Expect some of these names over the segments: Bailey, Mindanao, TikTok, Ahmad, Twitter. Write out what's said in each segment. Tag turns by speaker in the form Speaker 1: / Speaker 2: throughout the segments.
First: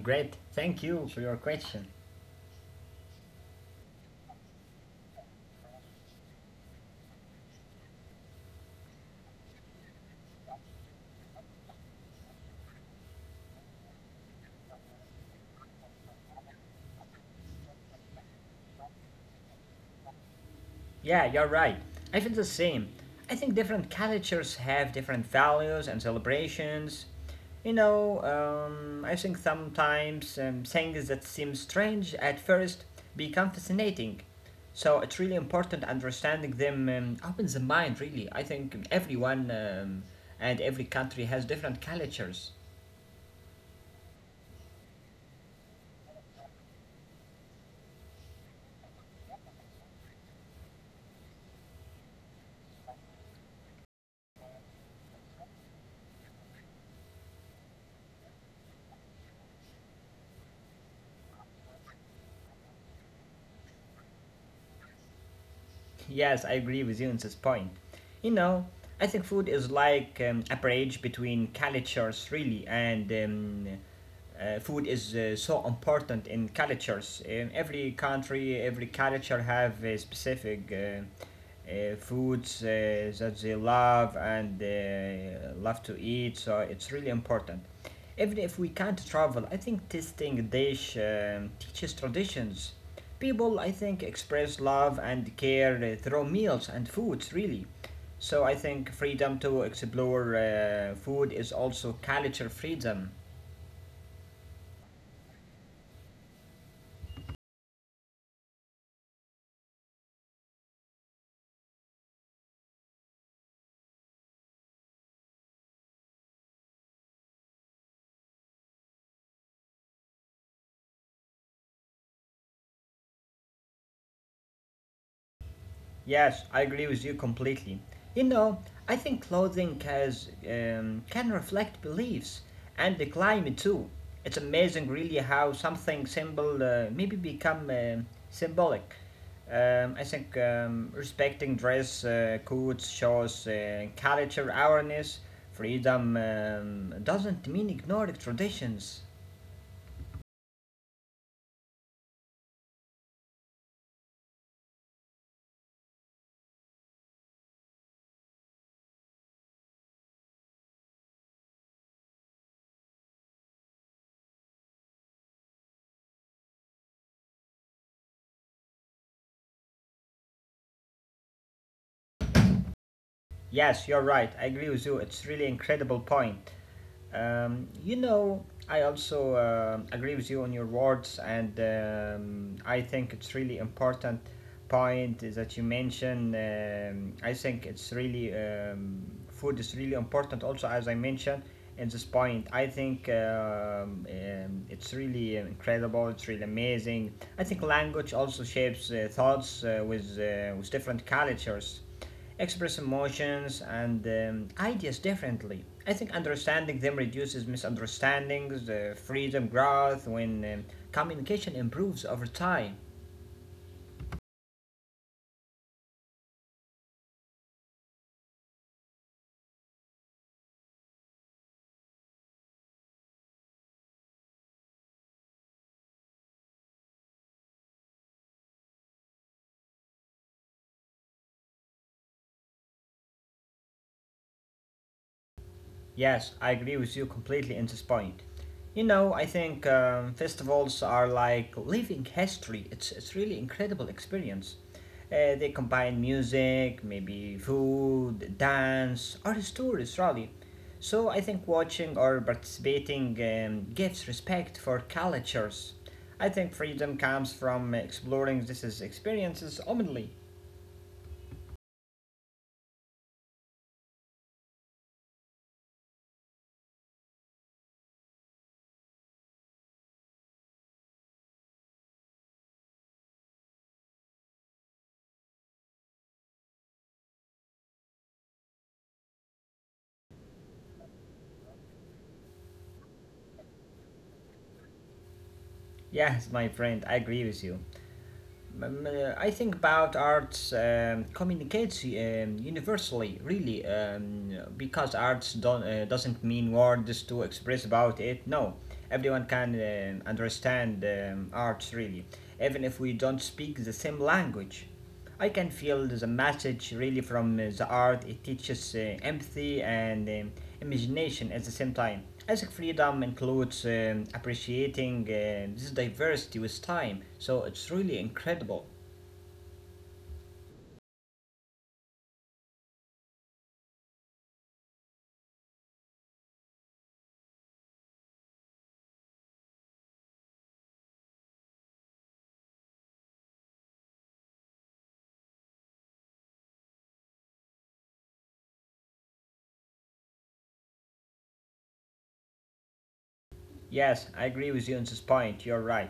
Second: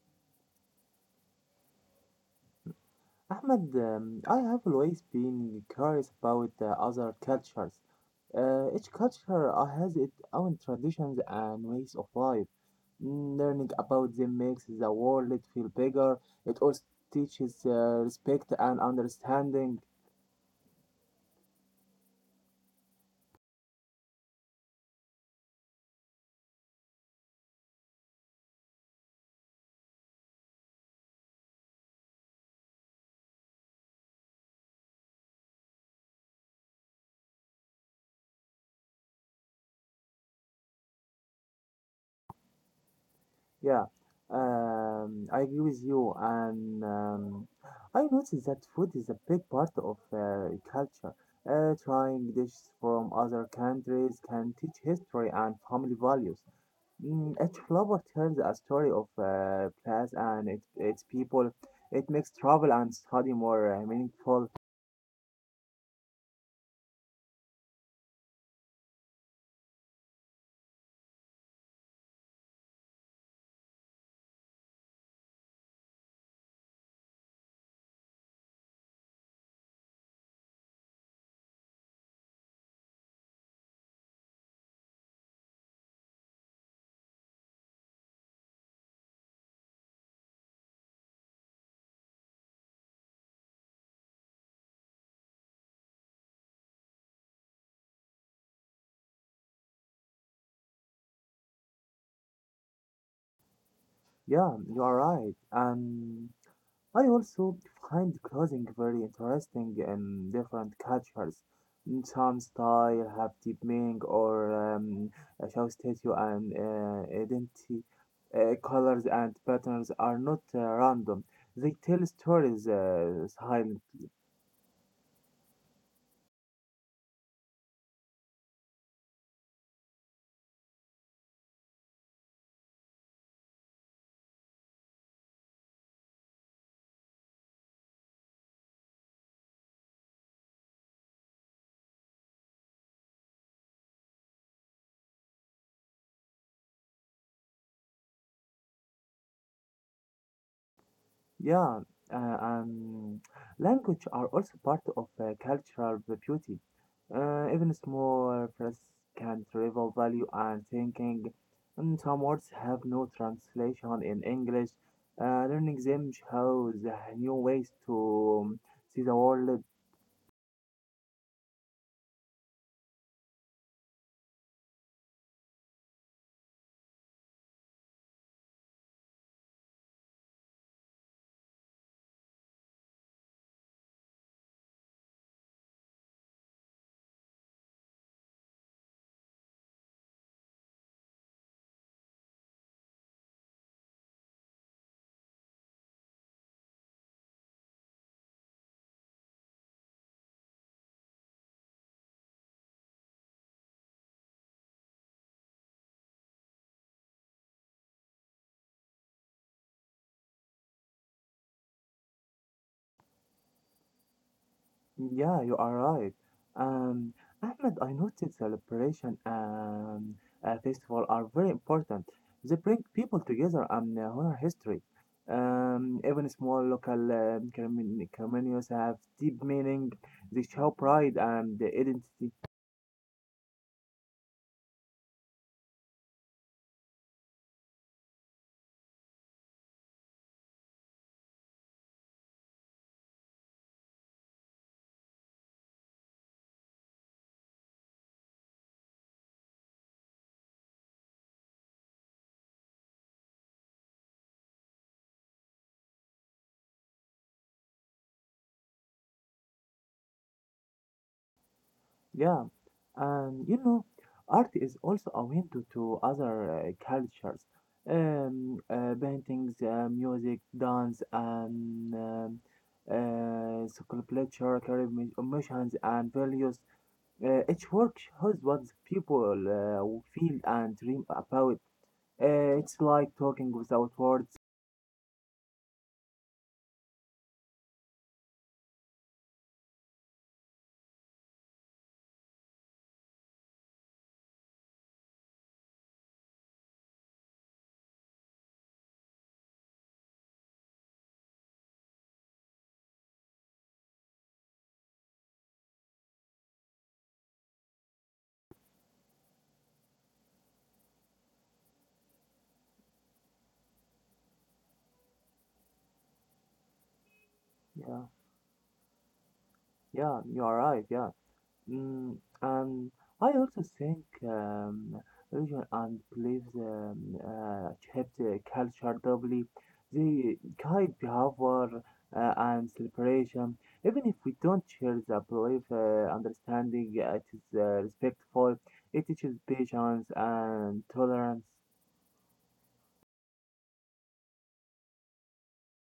Speaker 1: great. Thank you for your question.
Speaker 2: Ahmad, I have always been curious about other cultures. Each culture has its own traditions and ways of life. Mm, learning about them makes the world feel bigger. It also teaches respect and understanding.
Speaker 1: Yeah, you're right. I feel the same. I think different cultures have different values and celebrations. I think sometimes things that seem strange at first become fascinating. So it's really important understanding them opens the mind, really. I think everyone and every country has different cultures.
Speaker 2: Yeah, I agree with you. And I noticed that food is a big part of culture. Trying dishes from other countries can teach history and family values. Mm, each flavor tells a story of place and its people. It makes travel and study more meaningful.
Speaker 1: Yes, I agree with you on this point. You know, I think food is like a bridge between cultures, really, and food is so important in cultures. In every country, every culture have specific foods that they love and love to eat. So it's really important. Even if we can't travel, I think tasting dish teaches traditions. People, I think, express love and care through meals and foods. Really. So I think freedom to explore food is also culture freedom.
Speaker 2: Yeah, you are right. And I also find clothing very interesting in different cultures. Mm, some style have deep meaning or show statue and identity. Colors and patterns are not random. They tell stories, style.
Speaker 1: Yes, I agree with you completely. You know, I think clothing has, can reflect beliefs and the climate too. It's amazing, really, how something simple maybe become symbolic. I think respecting dress codes shows culture awareness. Freedom doesn't mean ignoring traditions.
Speaker 2: Yeah, uh, um, language are also part of cultural beauty. Even small phrases can reveal value and thinking. And some words have no translation in English. Learning them shows new ways to see the world.
Speaker 1: Yes, you're right. I agree with you. It's really incredible point. I also agree with you on your words, and I think it's really important point that you mentioned. I think it's really food is really important. Also, as I mentioned in this point, I think it's really incredible. It's really amazing. I think language also shapes thoughts with different cultures express emotions and ideas differently. I think understanding them reduces misunderstandings, freedom growth when communication improves over time.
Speaker 2: Yeah, you are right. Um, Ahmed, I noticed celebration and festival are very important. They bring people together and honor history. Even small local ceremonies have deep meaning. They show pride and identity.
Speaker 1: Yes, I agree with you completely in this point. I think festivals are like living history. It's really incredible experience. They combine music, maybe food, dance, art stories, really. So I think watching or participating gives respect for cultures. I think freedom comes from exploring these experiences openly.
Speaker 2: Yeah, and you know, art is also a window to other cultures. Paintings, music, dance, and sculpture carry emotions and values. Each work shows what the people feel and dream about. It's like talking without words.
Speaker 1: Yes, my friend, I agree with you. I think about arts communicates universally, really, because arts don't, doesn't mean words to express about it. No, everyone can understand arts, really, even if we don't speak the same language. I can feel the message really from the art. It teaches empathy and imagination at the same time. As freedom includes appreciating this diversity with time, so it's really
Speaker 2: Yeah,
Speaker 1: incredible.
Speaker 2: yeah, you are right. Yeah. Mm, and I also think religion and beliefs shape the culture doubly. They guide behavior and celebration. Even if we don't share the belief, understanding it is respectful. It teaches patience and tolerance.
Speaker 1: Yes, I agree with you on this point, you're right.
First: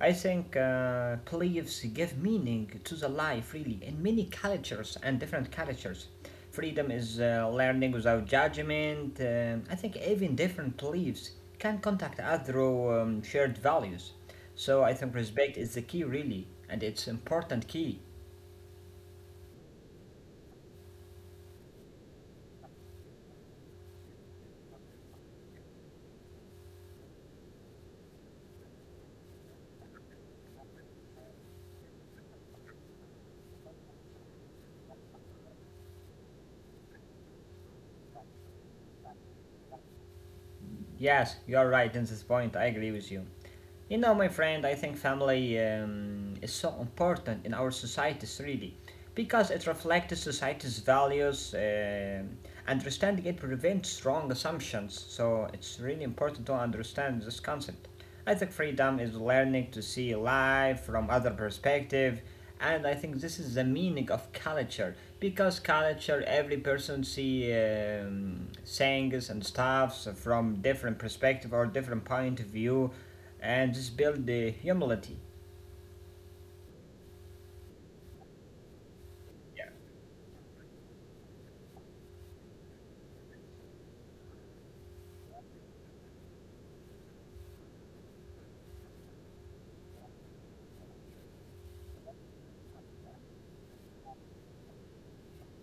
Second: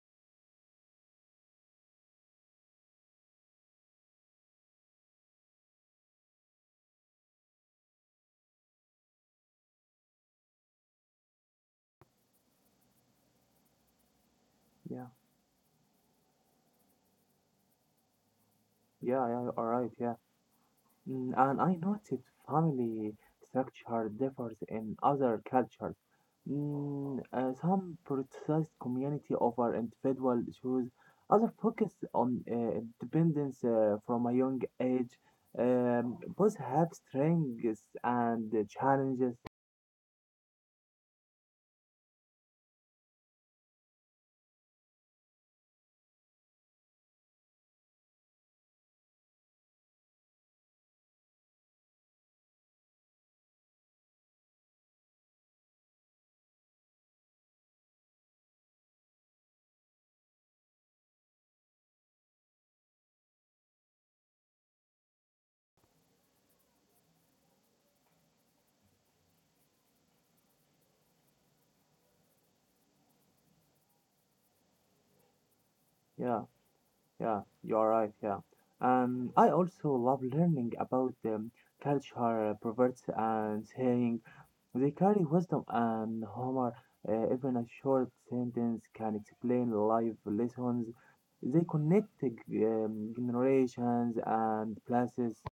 Speaker 1: I think beliefs give meaning to the life, really, in many cultures and different cultures. Freedom is learning without judgment. I think even different beliefs can contact us through shared values. So I think
Speaker 2: Yeah,
Speaker 1: respect is the key, really, and it's important key.
Speaker 2: yeah, yeah, all right, yeah. Mm, and I noticed family structure differs in other cultures. Mm, some prioritize community over individual issues, others focus on independence from a young age. Both have strengths and challenges.
Speaker 1: Yes, you're right in this point, I agree with you. My friend, I think family is so important in our societies, really, because it reflects society's values. Understanding it prevents wrong assumptions, so it's really important to understand this concept. I think freedom is learning to see life from other perspective, and I think this is the meaning of culture because culture every person see things and stuffs from different perspective or different point of view, and this build the humility.
Speaker 2: Yeah, yeah, you're right. Yeah. I also love learning about culture, proverbs, and sayings. They carry wisdom and humor. Even a short sentence can explain life lessons. They connect generations and places.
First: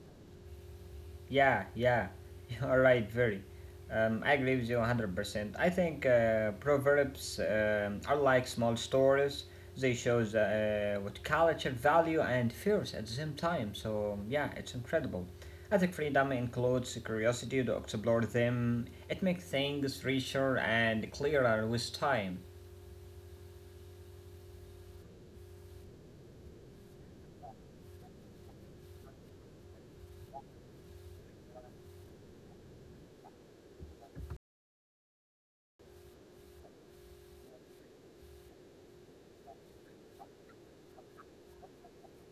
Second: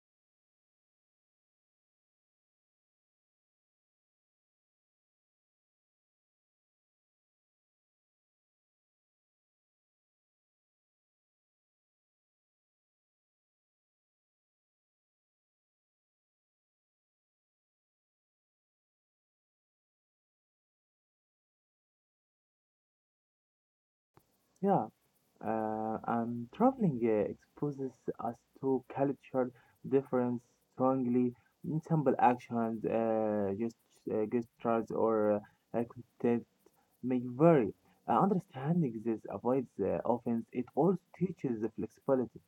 Speaker 1: Yeah, yeah, you're right, very. I agree with you 100%. I think proverbs are like small stories. They shows what culture, value, and fears at the same time. So yeah, it's incredible. I think freedom includes curiosity to explore them. It makes things richer and clearer with time.
Speaker 2: Yeah, and traveling exposes us to culture difference strongly. Simple actions, gestures, or content may vary. Understanding this avoids offense. It also teaches the flexibility.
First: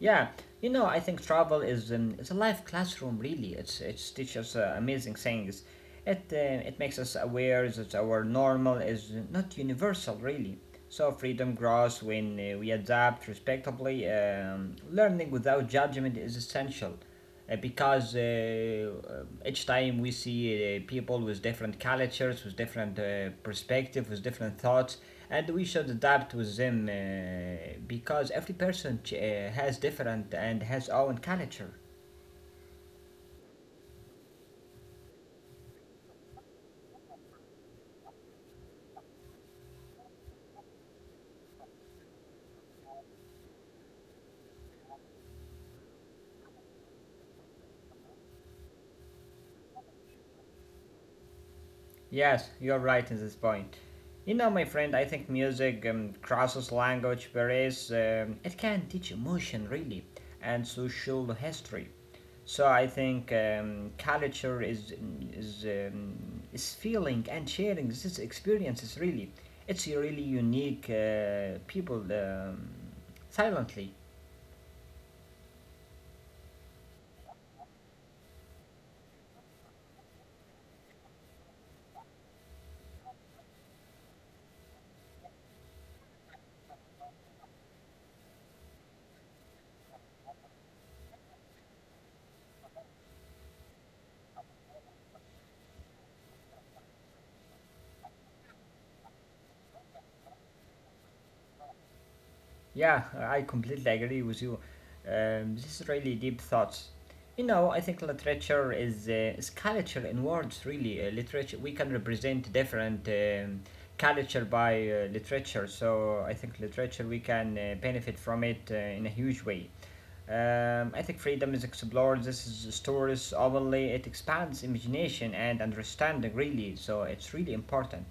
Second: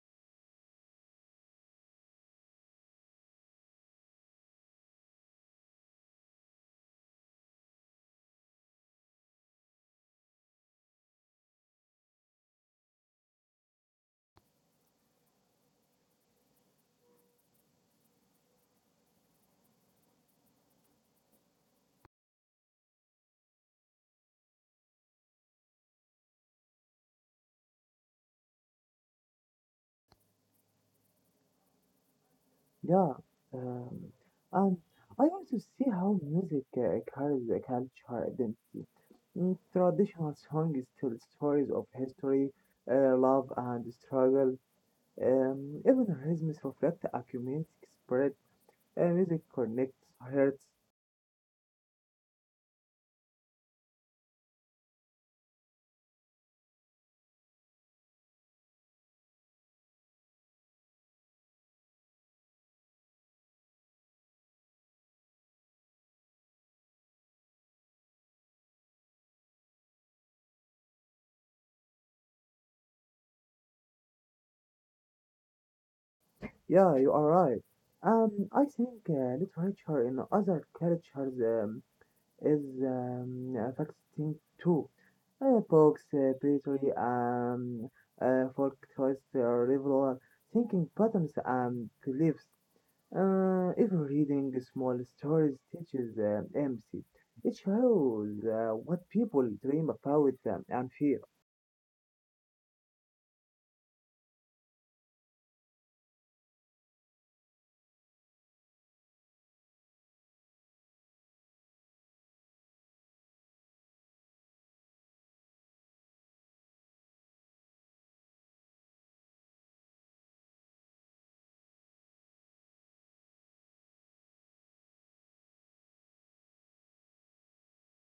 Speaker 1: Yeah, I think travel is it's a live classroom. Really, it teaches amazing things. It makes us aware that our normal is not universal, really. So freedom grows when we adapt respectably. Learning without judgment is essential because each time we see people with different cultures, with different perspectives, with different thoughts, and we should adapt with them because every person has different and has own culture.
Speaker 2: Yeah, um, and I want to see how music carries a cultural identity. Mm, traditional songs tell stories of history, love, and struggle. Even rhythms reflect a community spirit. Music connects hearts.
Speaker 1: Yes, you're right in this point. My friend, I think music crosses language barriers. It can teach emotion, really, and social history. So I think culture is feeling and sharing these experiences. Really, it's a really unique people silently.
Speaker 2: Yeah, you are right. I think literature in other cultures is affecting too. Books, poetry, folk choice, rival thinking patterns and beliefs. If reading small stories teaches empathy, it shows what people dream about and fear.
Speaker 1: Yeah, I completely agree with you. This is really deep thoughts. I think literature is culture in words. Really, literature we can represent different culture by literature. So I think literature we can benefit from it in a huge way. Ethic freedom is explored. This is stories openly. It expands imagination and understanding, really. So it's really important.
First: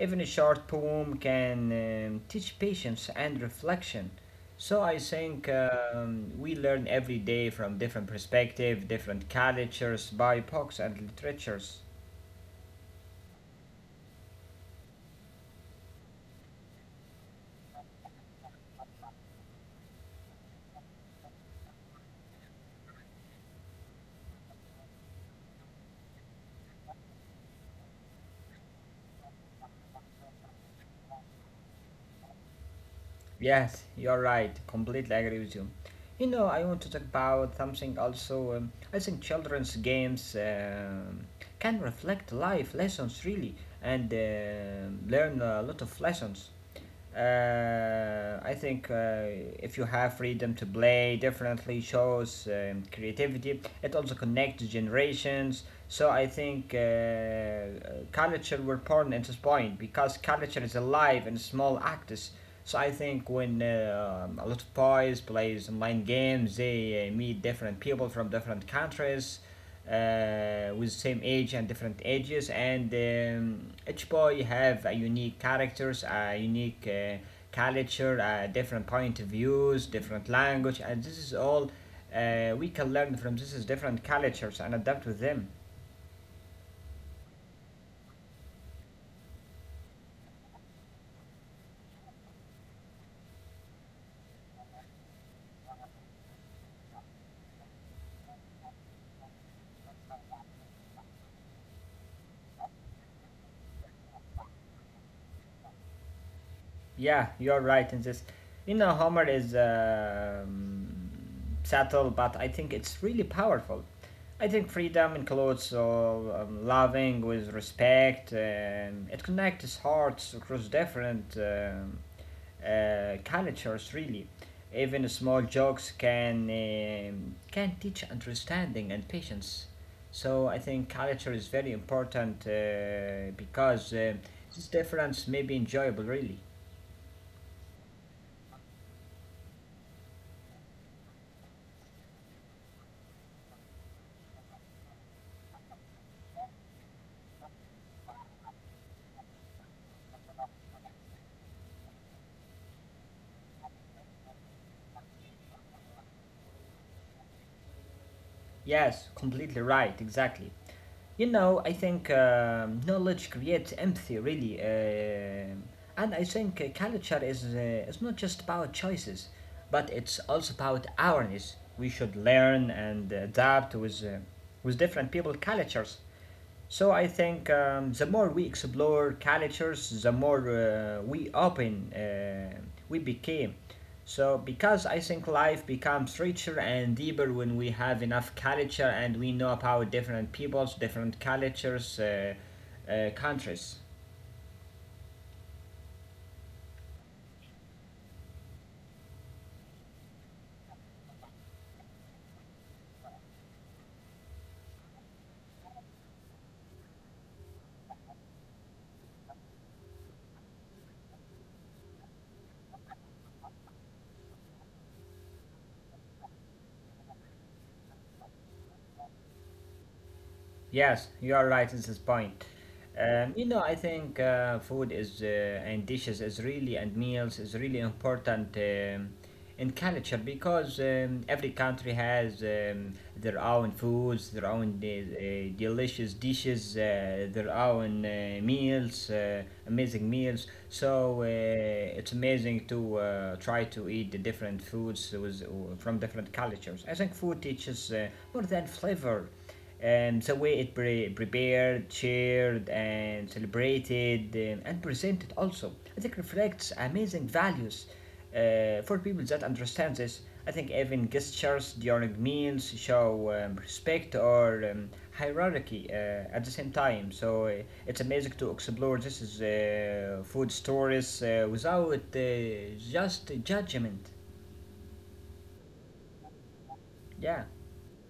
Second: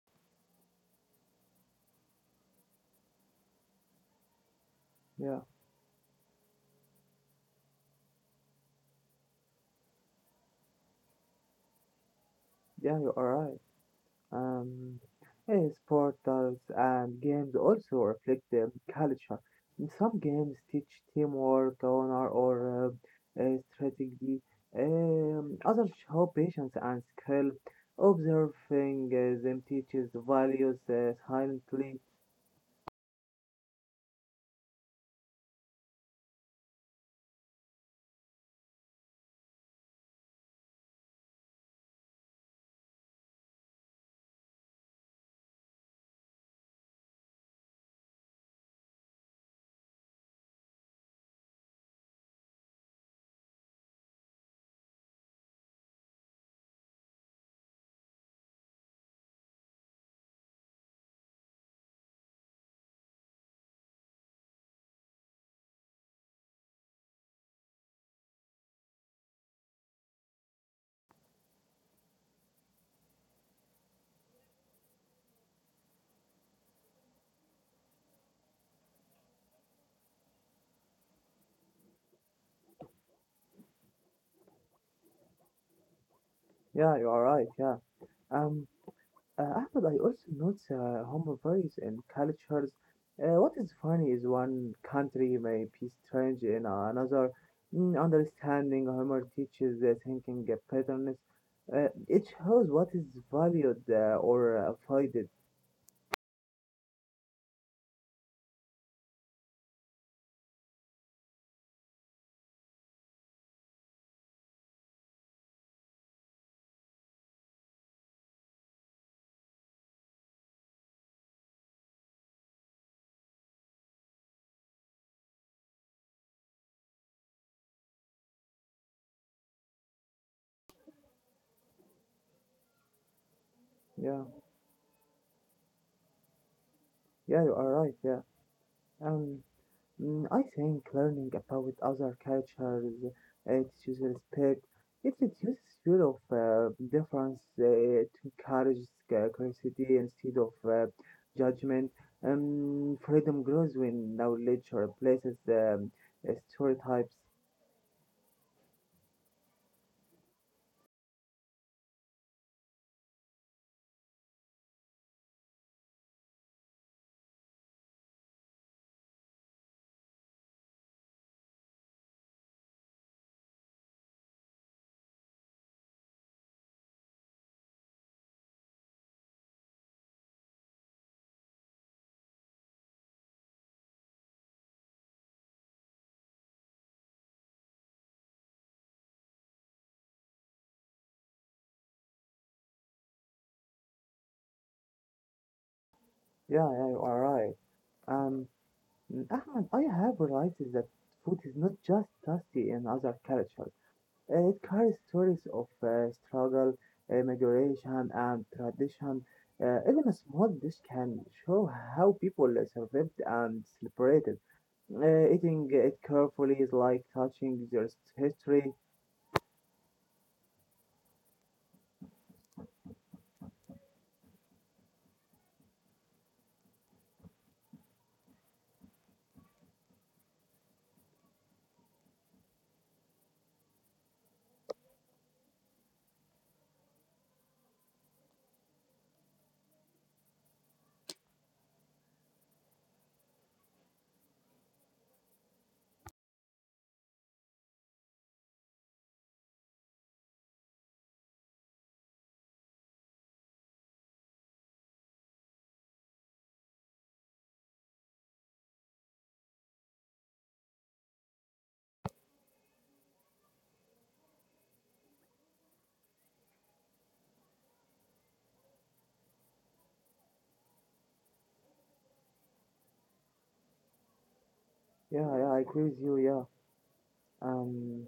Speaker 1: Even a short poem can teach patience and reflection. So I
Speaker 2: Yeah,
Speaker 1: think we learn every day from different perspectives, different cultures, by books and literatures.
Speaker 2: yeah, you are right. Um, his portals and games also reflect the culture. Some games teach teamwork, honor, or strategy. Others show patience and skill. Observing them teaches values silently.
Speaker 1: Yes, you're right. Completely agree with you. I want to talk about something also. I think children's games can reflect life lessons really and learn a lot of lessons. I think if you have freedom to play differently, shows creativity. It also connects generations. So I think culture were born at this point because culture is alive in small actors. So I think when a lot of boys plays online games, they meet different people from different countries with same age and different ages and each boy have a unique characters a unique culture different point of views different language and this is all we can learn from this is different cultures and adapt with them.
Speaker 2: Yeah, you are right. Yeah. Um, Ahmed, I also notice humble in cultures. What is funny is one country may be strange in another. Mm, understanding humor teaches the thinking patterns. It shows what is valued or avoided.
Speaker 1: Yeah, you're right in this. Homer is subtle, but I think it's really powerful. I think freedom includes loving with respect. It connects hearts across different cultures, really. Even small jokes can can teach understanding and patience. So I think culture is very important because
Speaker 2: Yeah,
Speaker 1: this difference may be enjoyable, really.
Speaker 2: yeah, you are right. Yeah. Um, Mm, I think learning about other cultures teaches respect. It reduces fear of difference to encourage curiosity instead of judgment. Freedom grows when knowledge replaces stereotypes.
Speaker 1: Yes, completely right, exactly. I think knowledge creates empathy, really. And I think culture is not just about choices, but it's also about awareness. We should learn and adapt with different people cultures. So I think the more we explore cultures, the more we open we became. So because I think life becomes richer and deeper when we have enough culture and we know about different peoples, different cultures, countries.
Speaker 2: Yeah, yeah, you are right. Um, Ahmed, I have realized that food is not just tasty in other cultures. It carries stories of struggle, migration, and tradition. Even a small dish can show how people survived and celebrated. Eating it carefully is like touching their history.
Speaker 1: Yes, you are right in this point. I think food is and dishes is really and meals is really important in culture because every country has their own foods, their own delicious dishes, their own meals, amazing meals. So it's amazing to try to eat the different foods from different cultures. I think food teaches more than flavor. The way it prepared, shared, and celebrated, and presented also, I think reflects amazing values for people that understand this. I think even gestures during meals show respect or hierarchy at the same time. So it's amazing to explore this is food stories without just judgment.
Speaker 2: Yeah, yeah, I agree with you. Yeah.
Speaker 1: Yeah.
Speaker 2: Um,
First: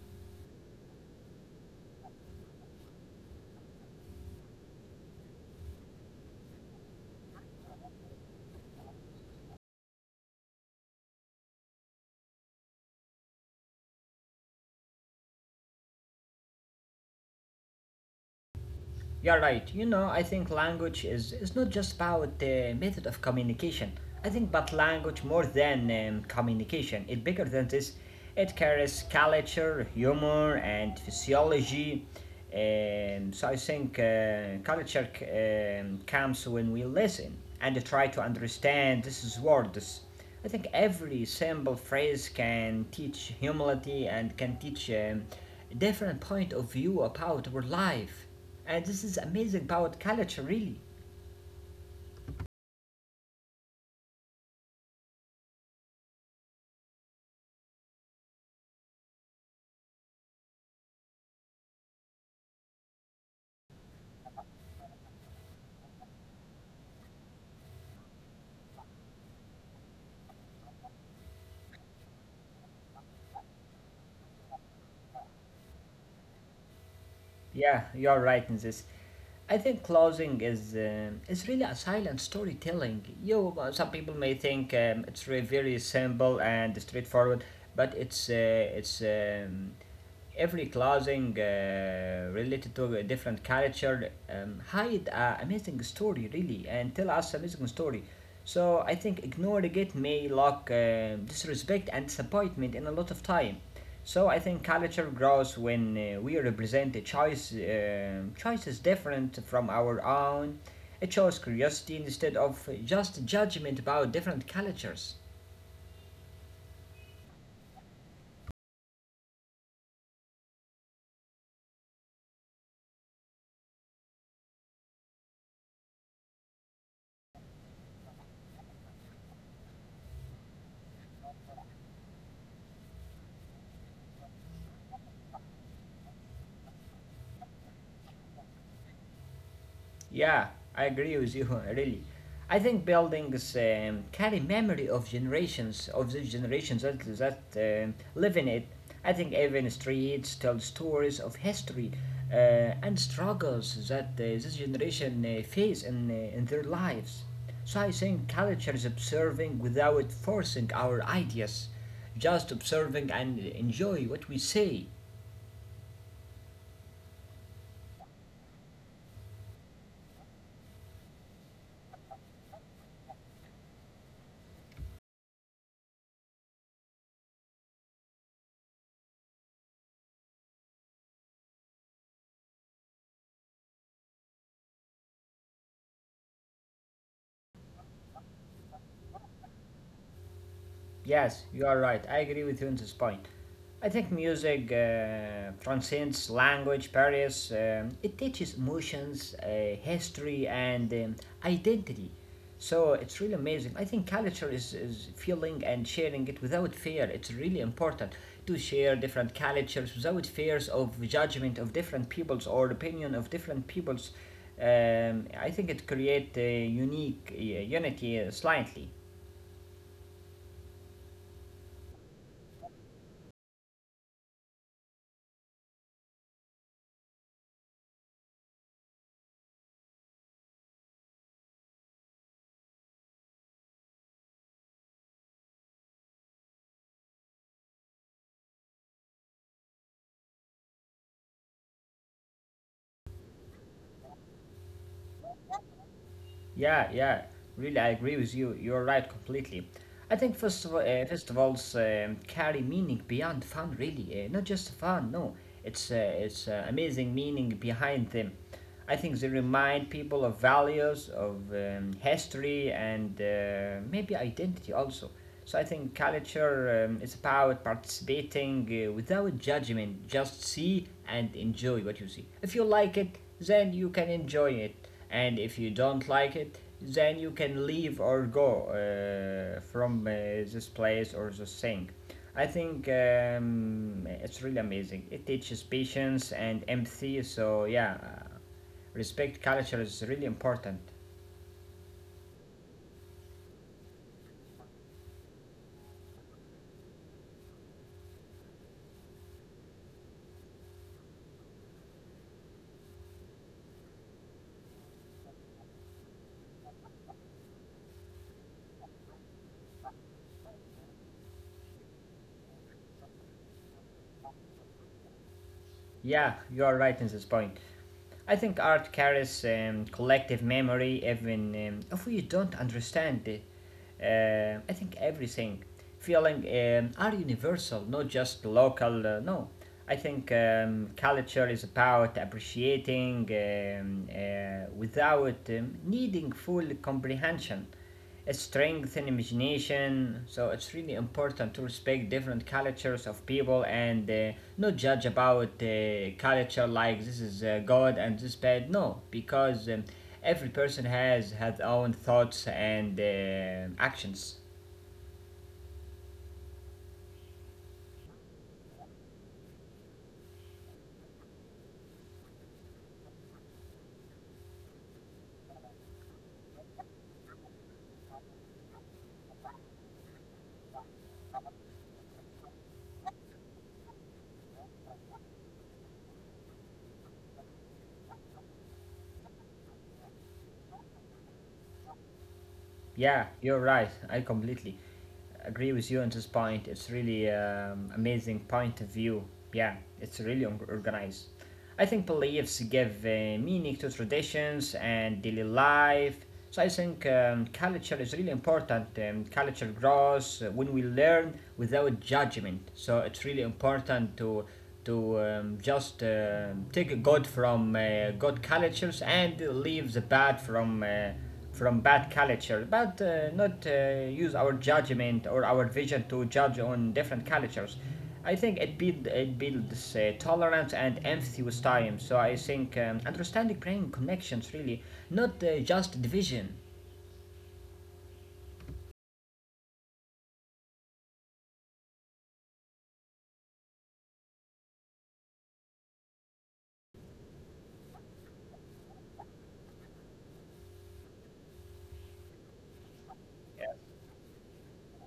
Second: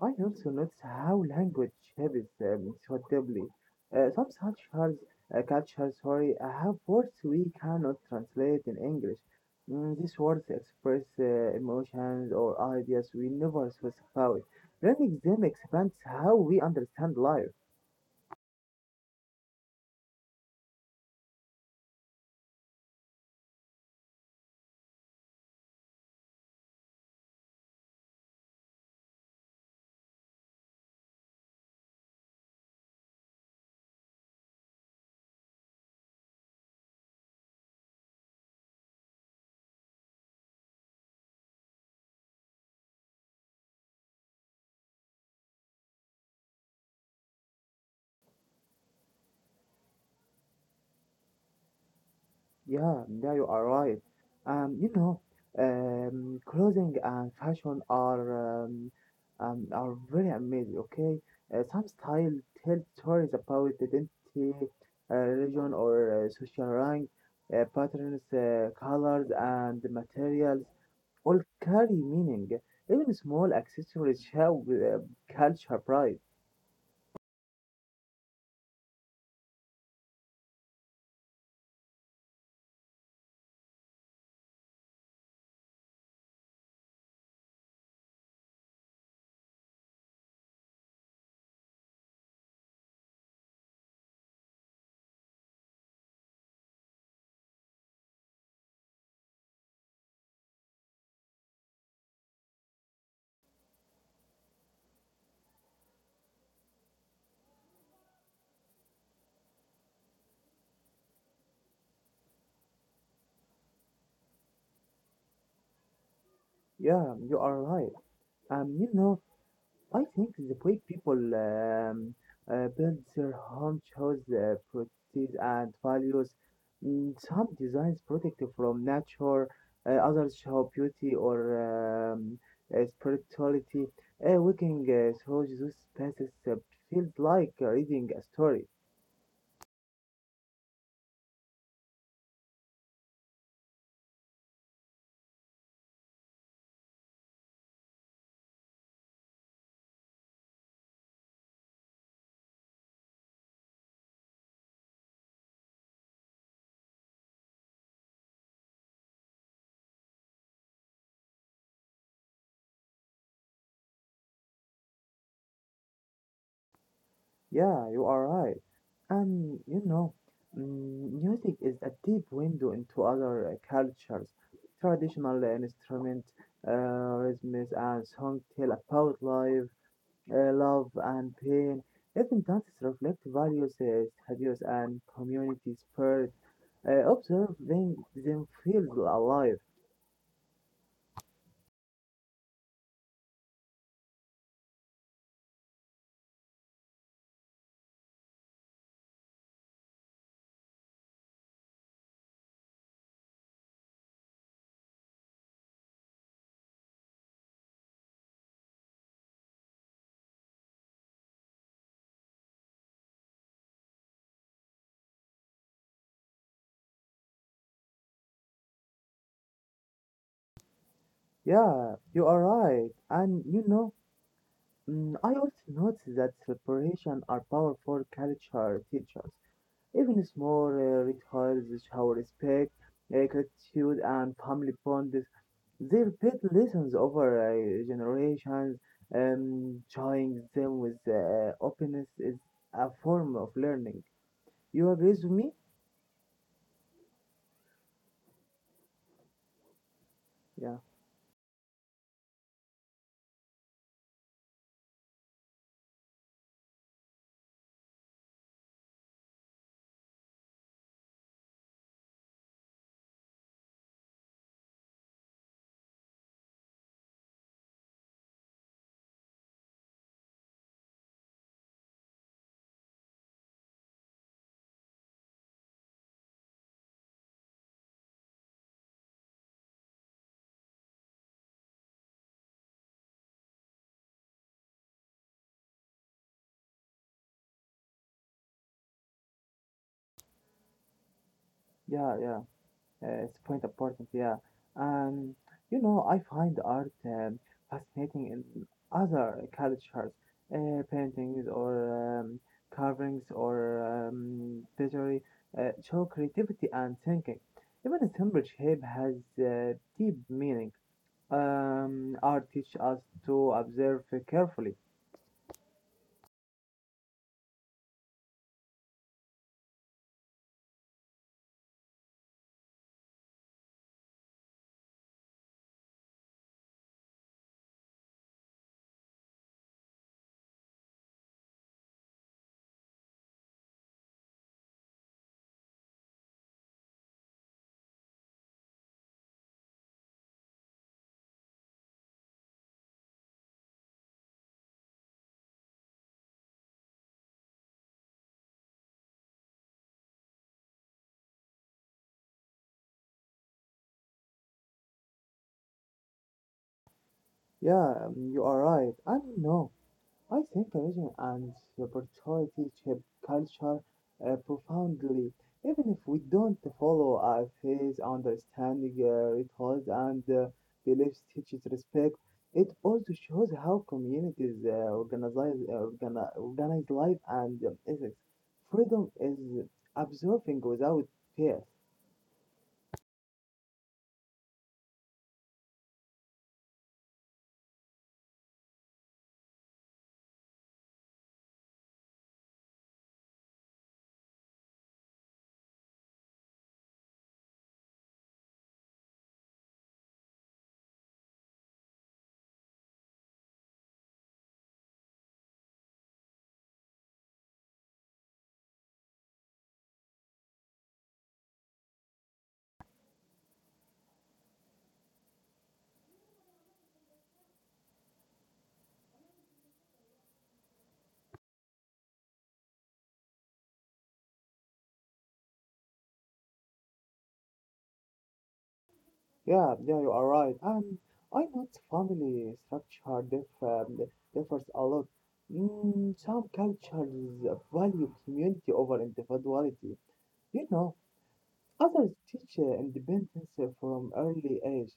Speaker 2: I also notice how language shapes so deeply. Some cultures sorry, have words we cannot translate in English. Mm, these words express emotions or ideas we never specify. Learning them expands how we understand life.
Speaker 1: You're right. I think language is not just about the method of communication. I think but language more than communication. It's bigger than this. It carries culture, humor, and physiology. So I think culture comes when we listen and try to understand these words. I think every simple phrase can teach humility and can teach a different point of view about our life. And this is amazing about culture, really.
Speaker 2: Yeah, yeah, you are right. You know, clothing and fashion are very amazing. Okay, some style tell stories about identity, religion, or social rank. Patterns, colors, and materials all carry meaning. Even small accessories show culture pride.
Speaker 1: Yeah, you're right in this. I think clothing is really a silent storytelling. Some people may think it's very simple and straightforward, but it's every clothing related to a different culture hide a amazing story really and tell us amazing story so I think ignoring it may lock disrespect and disappointment in a lot of time. So I think culture grows when we represent a choices different from our own. It shows curiosity instead of just judgment about different cultures.
Speaker 2: Yeah, you are right. You know, I think the way people build their home shows properties and values. Mm, some designs protect from nature, others show beauty or spirituality. Walking through those spaces feels like reading a story.
Speaker 1: Yeah, I agree with you, really. I think buildings carry memory of generations, of the generations that live in it. I think even streets tell stories of history and struggles that this generation face in their lives. So I think culture is observing without forcing our ideas, just observing and enjoy what we see.
Speaker 2: Yeah, you are right. And you know, mm, music is a deep window into other cultures. Traditional instruments, rhythms, and songs tell about life, love, and pain. Even dances reflect values and community spirit. Observing them feels alive.
Speaker 1: Yes, you are right. I agree with you on this point. I think music transcends language barriers. It teaches emotions, history, and identity. So it's really amazing. I think culture is feeling and sharing it without fear. It's really important to share different cultures without fears of judgment of different peoples or opinion of different peoples. I think it creates a unique unity slightly.
Speaker 2: Yeah, you are right. And you know, mm, I also noticed that celebration are powerful culture teachers. Even small rituals show respect, gratitude, and family bonds. They repeat lessons over generations, showing them with openness is a form of learning. You agree with me?
Speaker 1: Yeah, yeah, really, I agree with you. You're right completely. I think
Speaker 2: Yeah,
Speaker 1: festivals carry meaning beyond fun, really. Not just fun, no. It's uh, amazing meaning behind them. I think they remind people of values, of history, and maybe identity also. So I think culture is about participating without judgment. Just see and enjoy what you see. If you like it, then you can enjoy it, and if you don't like it then you can leave or go from this place or this thing. I think it's really amazing. It teaches patience and empathy, so yeah, respect culture is really important.
Speaker 2: yeah, yeah. It's quite important, yeah. Um, you know, I find art fascinating in other cultures, paintings or carvings or pottery show creativity and thinking. Even a simple shape has deep meaning. Art teaches us to observe carefully.
Speaker 1: Yeah, you are right in this point. I think art carries collective memory, even if we don't understand it. I think everything, feeling are universal, not just local. No, I think culture is about appreciating without needing full comprehension. It's strength and imagination, so it's really important to respect different cultures of people and not judge about culture like this is good and this bad. No, because every person has own thoughts and actions.
Speaker 2: Yeah, you are right. I don't know. I think religion and spirituality shape culture profoundly, even if we don't follow our faith, understanding rituals and beliefs teaches respect. It also shows how communities organize life and ethics. Freedom is observing without fear.
Speaker 1: Yeah, you're right. I completely agree with you on this point. It's really amazing point of view. Yeah, it's really organized. I think beliefs give meaning to traditions and daily life. So I think culture is really important. Culture grows when we learn without judgment. So it's really important to just take good from good cultures and leave the bad from. From bad culture, but not use our judgment or our vision to judge on different cultures. I think it builds tolerance and empathy with time. So I think understanding bring connections really, not just division.
Speaker 2: Yeah, yeah, you are right. And I know family structure differs a lot. Mm, some cultures value community over individuality. You know, others teach independence from early age.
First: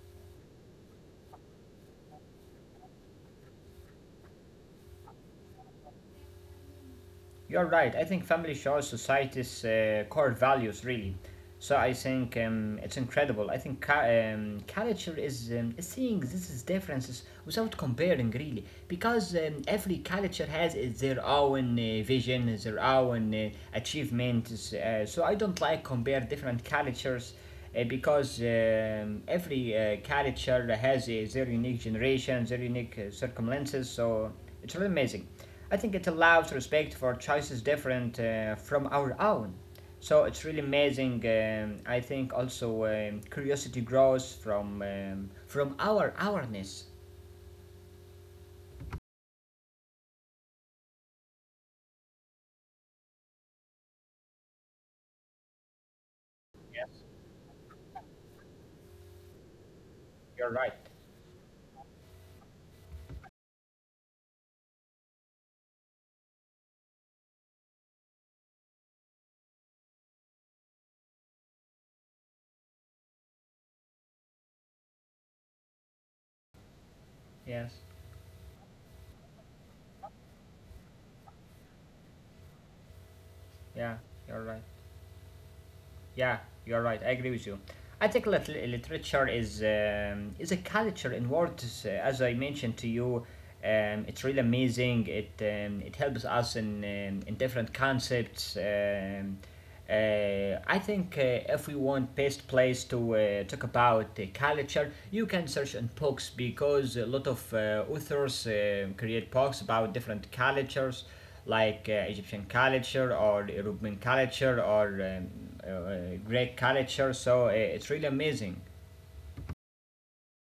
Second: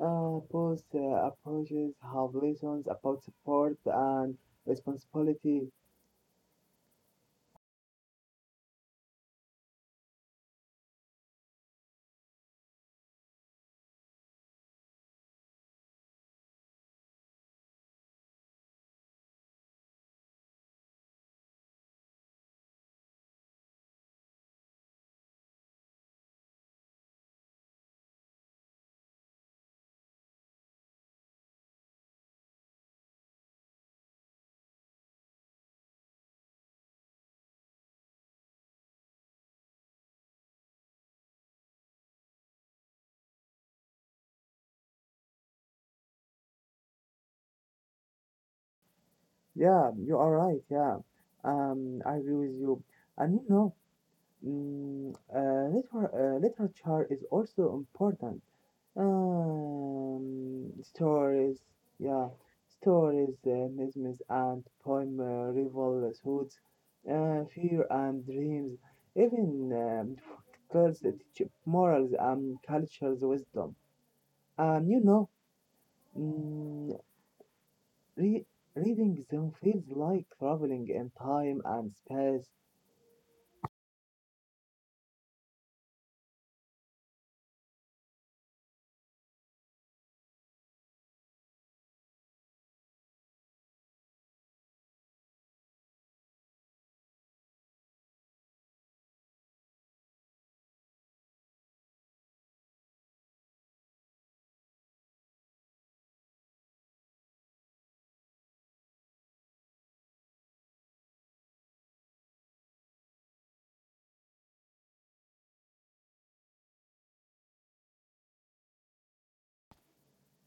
Speaker 2: Both approaches have lessons about support and responsibility.
Speaker 1: You're right. I think family shows society's core values, really. So I think it's incredible. I think culture is seeing these differences without comparing, really, because every culture has its their own vision, their own achievements. So I don't like compare different cultures because every culture has their unique generation, their unique circumstances. So it's really amazing. I think it allows respect for choices different from our own. So it's really amazing. I think also curiosity grows from our awareness.
Speaker 2: Yeah, you are right. Yeah, I agree with you. And you know, mm, literature
Speaker 1: Yes,
Speaker 2: is also important.
Speaker 1: you're right.
Speaker 2: Stories, yeah, stories, memes and poem, rivalhoods, fear and dreams, even girls that teach morals and cultures wisdom. And you know, mm,
Speaker 1: Yes,
Speaker 2: re- reading them feels like traveling in time and space.
Speaker 1: yeah, you're right. Yeah, you're right. I agree with you. I think literature is a culture in words. As I mentioned to you, it's really amazing. It helps us in different concepts. I think if we want best place to talk about the culture, you can search on books because a lot of authors create books about different cultures, like Egyptian culture or European culture or uh, uh, Greek culture. So it's really amazing.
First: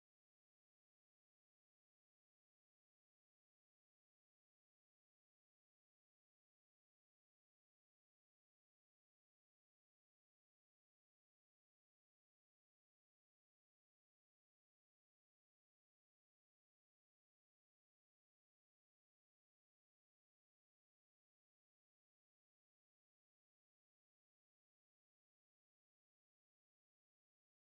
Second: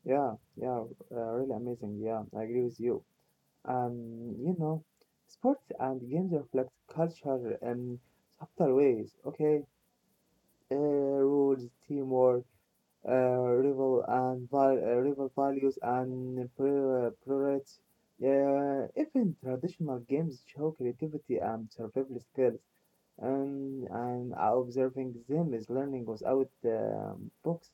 Speaker 2: Yeah, yeah, really amazing. Yeah, I agree with you. You know, sports and games reflect culture in subtle ways. Okay, rules, teamwork, uh, rival values and priorities. Even traditional games show creativity and survival skills. And observing them is learning without books.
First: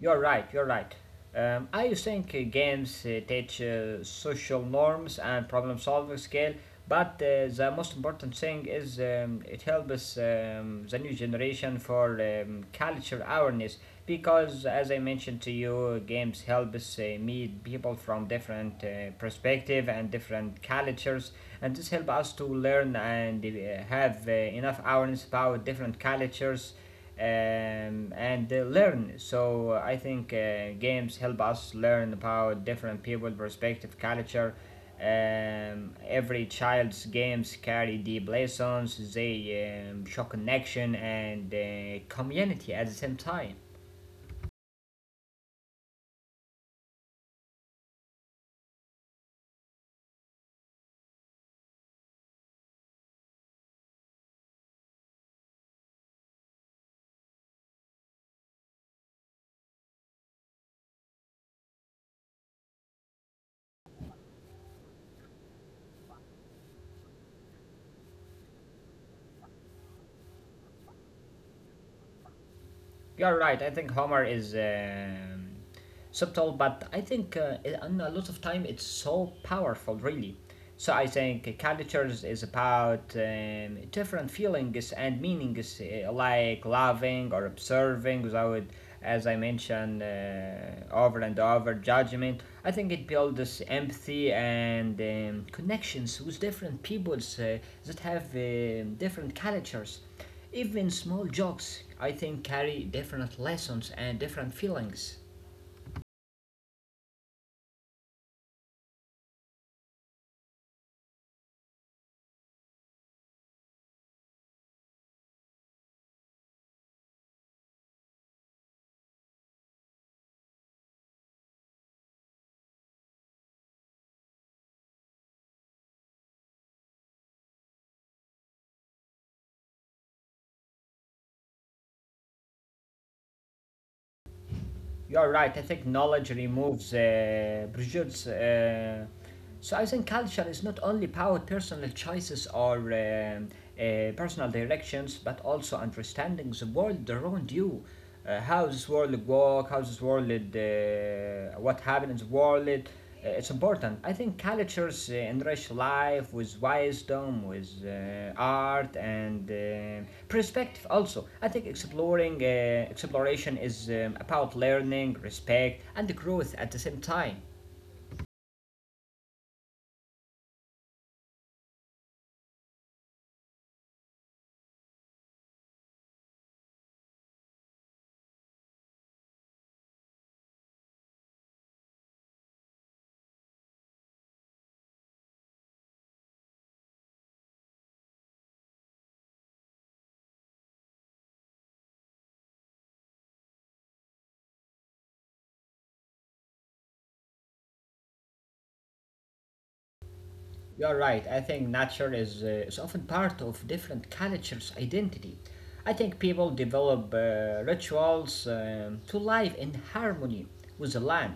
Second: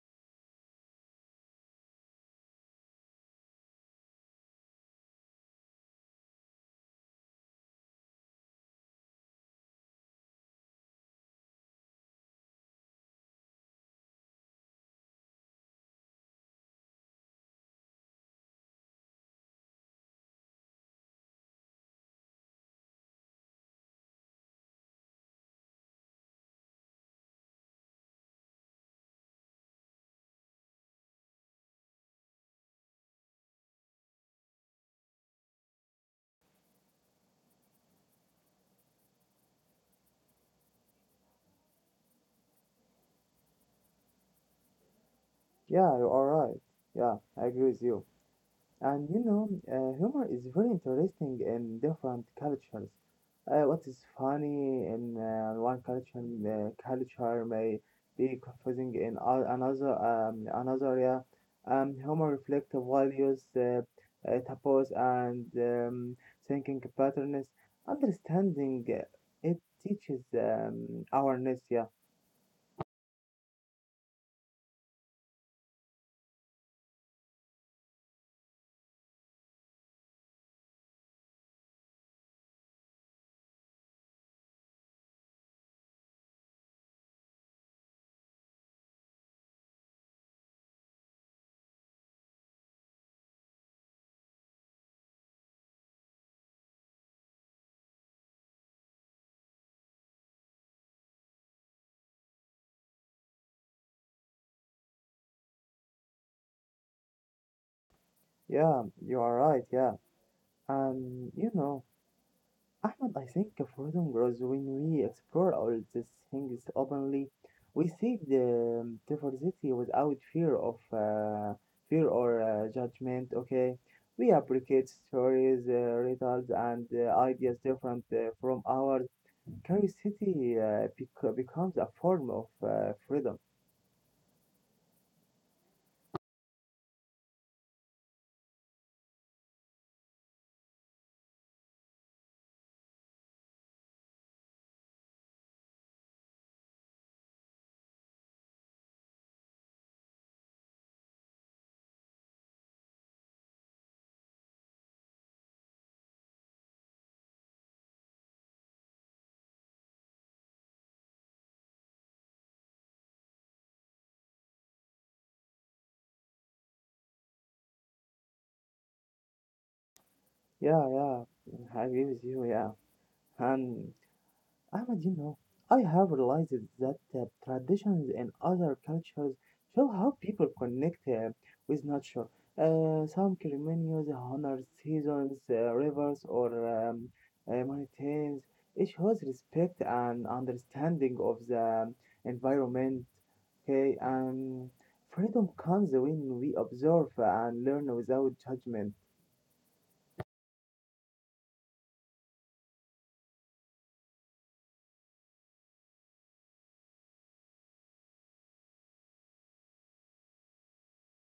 Speaker 1: You're right, you're right. I think games teach social norms and problem solving skill, but the most important thing is it helps the new generation for culture awareness, because, as I mentioned to you, games help us meet people from different perspective and different cultures, and this help us to learn and have enough awareness about different cultures, and learn. So I think games help us learn about different people, perspective, culture. Every child's games carry deep lessons. They show connection and community at the same time.
Speaker 2: Yeah, you are right. Yeah, I agree with you. And you know, humor is very interesting in different cultures. What is funny in one culture may be confusing in another another area. Humor reflects values, taboos, and thinking patterns. Understanding it teaches awareness. Yeah,
Speaker 1: You're right. I think Homer is subtle, but I think in a lot of time it's so powerful, really. So I think cultures is about different feelings and meanings, like loving or observing, without, as I mentioned, over and over, judgment. I think it builds empathy and connections with different peoples that have different cultures. Even small jokes, I think, carry different lessons and different feelings.
Speaker 2: yeah, you are right. Yeah, and you know. Ahmed, I think freedom grows when we explore all these things openly. We see the diversity without fear or judgment. Okay, we appreciate stories, riddles, and ideas different from ours. Curiosity becomes a form of freedom.
Speaker 1: You're right, I think knowledge removes prejudice. So I think culture is not only about personal choices or personal directions, but also understanding the world around you. How this world work, how this world, what happened in the world, it's important. I think cultures enrich life with wisdom, with art and perspective. Also, I think exploring exploration is about learning, respect, and growth at the same time.
Speaker 2: Yeah, yeah, I agree with you. Yeah, and Ahmed, you know, I have realized that traditions in other cultures show how people connect with nature. Some ceremonies honor seasons, rivers, or mountains. It shows respect and understanding of the environment. Okay, and freedom comes when we observe and learn without judgment.
Speaker 1: You're right. I think nature is often part of different cultures' identity. I think people develop rituals to live in harmony with the land.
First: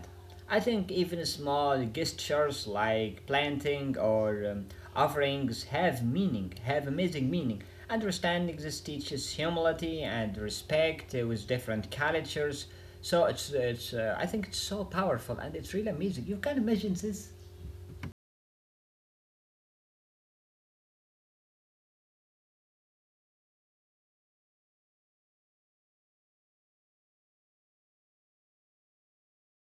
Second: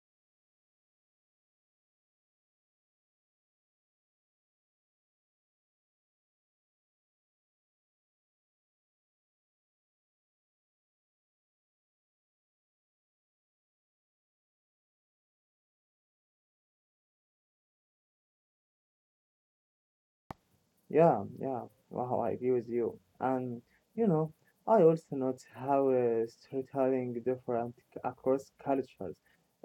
Speaker 1: I think even small gestures like planting or offerings have meaning, have amazing meaning. Understanding this teaches humility and respect with different cultures. So it's, I think it's so powerful and it's really amazing. You can imagine this.
Speaker 2: Yeah, yeah. Wow, I agree with you. And you know, I also note how storytelling different across cultures.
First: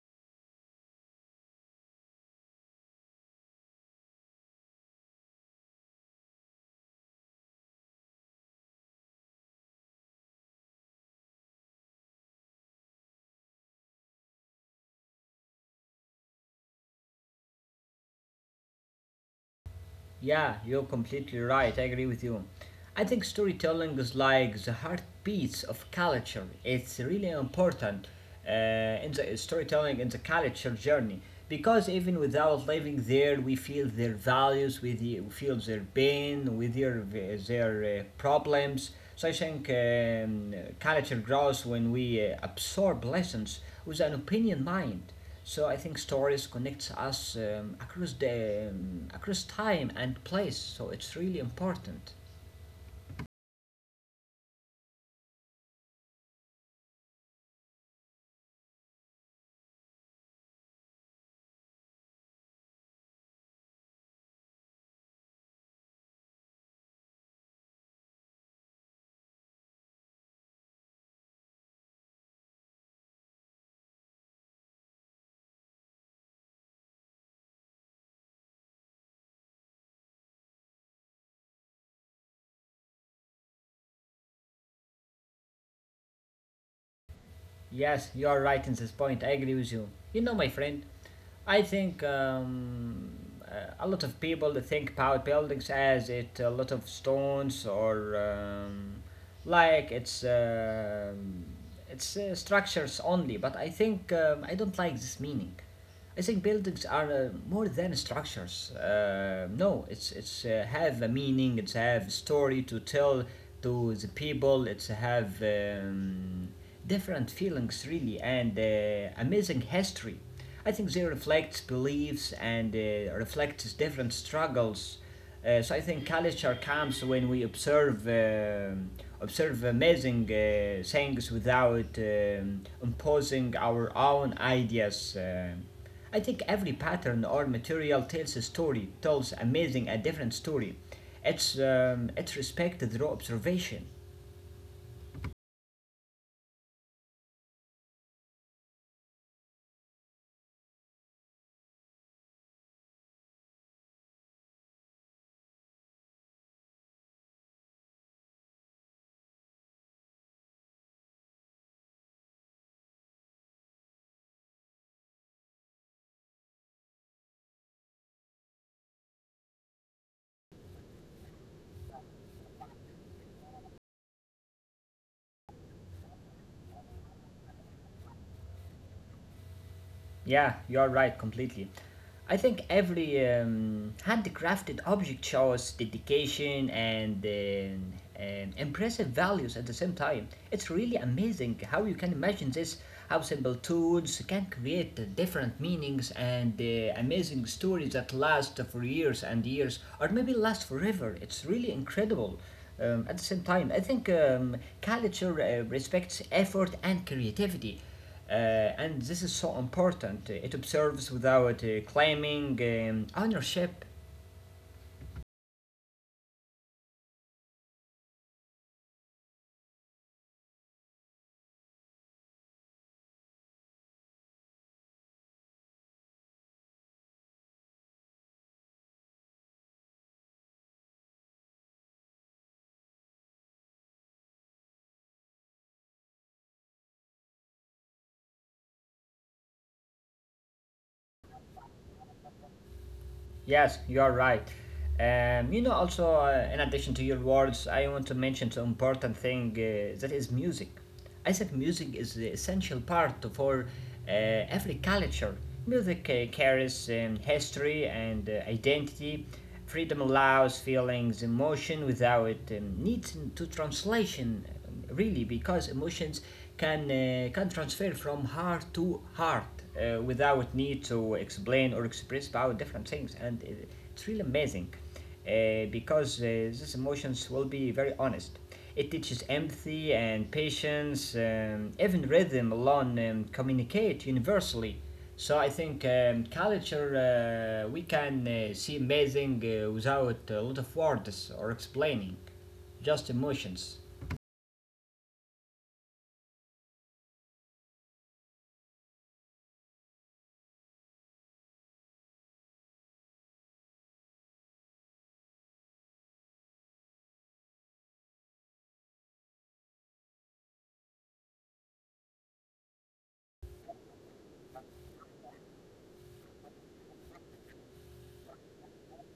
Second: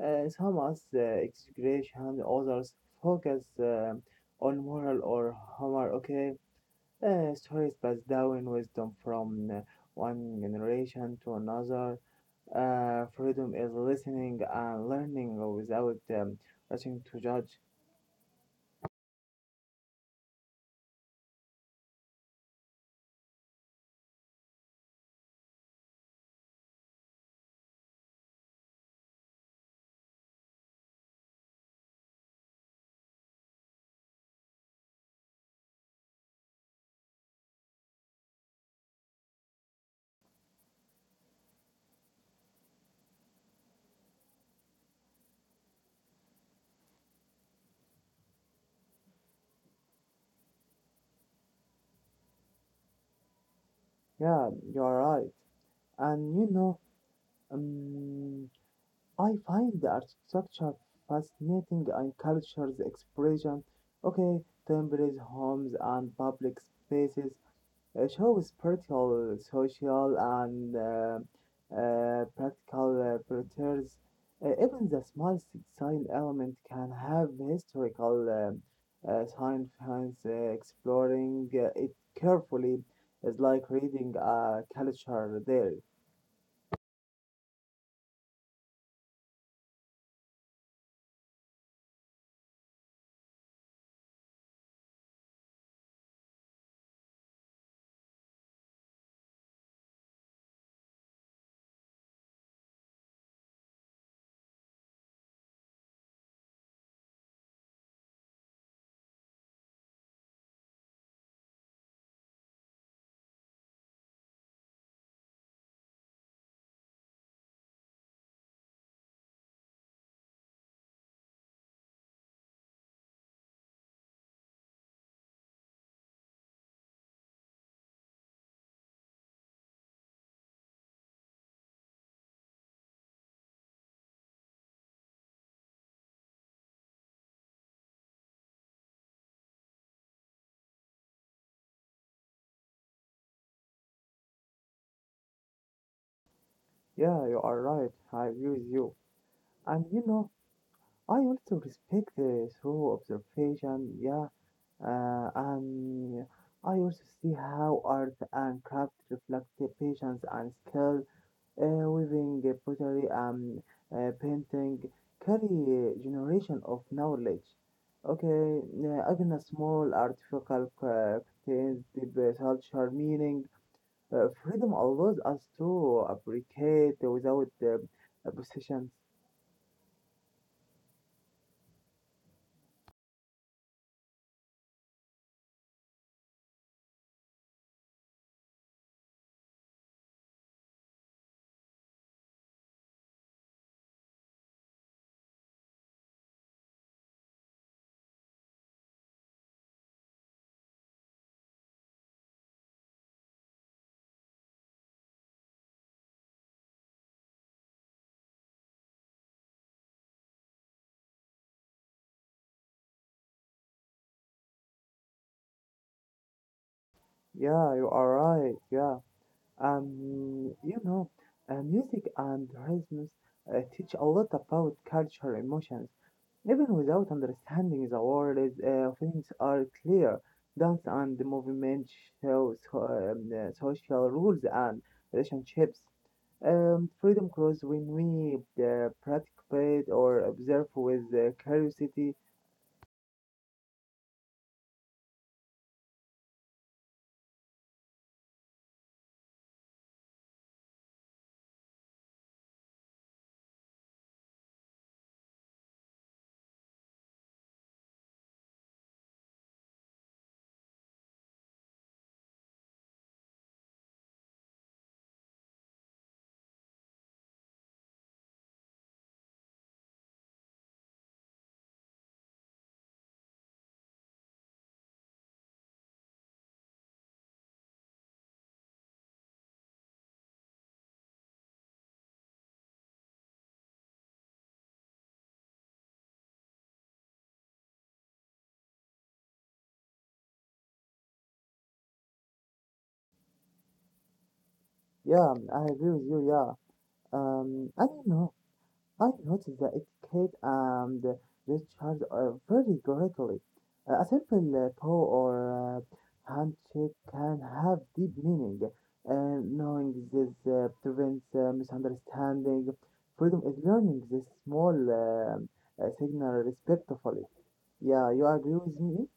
Speaker 2: Some as exaggeration, others focus on moral or humor. Okay, stories pass down wisdom from one generation to another. Freedom is listening and learning without rushing to judge.
Speaker 1: Yeah, you're completely right. I agree with you. I think storytelling is like the heartbeats of culture. It's really important in the storytelling in the culture journey, because even without living there, we feel their values, we feel their pain, with their their problems. So I think culture grows when we absorb lessons with an opinion mind. So I think stories connects us across time and place. So it's really important.
Speaker 2: Yeah, you are right. And you know. Um, I find the architecture fascinating and culture's expression. Okay, temples, homes, and public spaces show spiritual, social, and practical features. Even the smallest design element can have historical significance. Exploring it carefully is like reading a culture there.
Speaker 1: Yes, you are right in this point. I agree with you. You know, my friend, I think a lot of people they think about buildings as it a lot of stones or like it's structures only. But I think I don't like this meaning. I think buildings are more than structures. No, it's have a meaning. It's have story to tell to the people. It's have different feelings really and amazing history. I think they reflect beliefs and reflects different struggles. So I think culture comes when we observe amazing things without imposing our own ideas. I think every pattern or material tells a story, tells amazing a different story. It's respected through observation.
Speaker 2: Yeah, you are right. I agree with you. And you know, I also respect the through observation, yeah, and I also see how art and craft reflect the patience and skill, weaving pottery and painting carry a generation of knowledge. Okay, even a small artificial craft contains deep cultural meaning. Freedom allows us to appreciate without possessions.
Speaker 1: Yeah, you're right completely. I think every handcrafted object shows dedication and impressive values at the same time. It's really amazing how you can imagine this, how simple tools can create different meanings and amazing stories that last for years and years, or maybe last forever. It's really incredible. At the same time, I think culture respects effort and creativity. And this is so important. It observes without claiming ownership.
Speaker 2: Yeah, you are right. Yeah. Um, you know, Music and rhythms teach a lot about culture, emotions. Even without understanding the words, things are clear. Dance and movement shows social rules and relationships. Freedom grows when we participate or observe with curiosity.
Speaker 1: Yes, you are right. You know, also, in addition to your words, I want to mention the important thing that is music. I think music is the essential part for every culture. Music carries history and identity. Freedom allows feelings, emotion without need to translation. Really, because emotions can transfer from heart to heart without need to explain or express about different things, and it's really amazing because these emotions will be very honest. It teaches empathy and patience. Even rhythm alone communicate universally. So I think culture we can see amazing without a lot of words or explaining, just emotions.
Speaker 2: Yeah, I agree with you. Yeah. I don't know. I noticed that it could the recharge very greatly. A simple paw or handshake can have deep meaning, and knowing this prevents misunderstanding. Freedom is learning this small signal respectfully. Yeah, you agree with me?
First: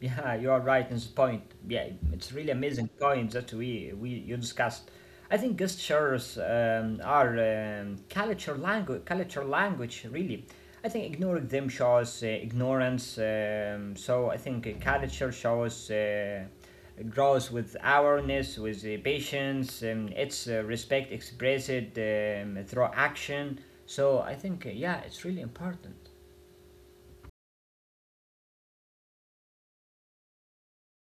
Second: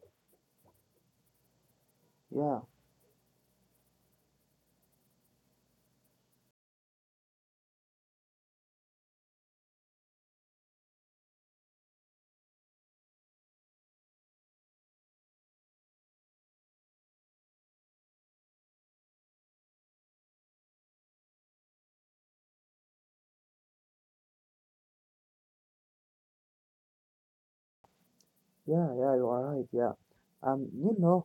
Speaker 1: Yeah, you are right in this point. Yeah, it's really
Speaker 2: Yeah,
Speaker 1: amazing point that we you discussed. I think gestures are culture language really. I think ignoring them shows ignorance. So I think culture shows grows with awareness, with patience. It's respect expressed through action. So I think yeah, it's really important.
Speaker 2: yeah, yeah, you are right. Yeah. Um, you know,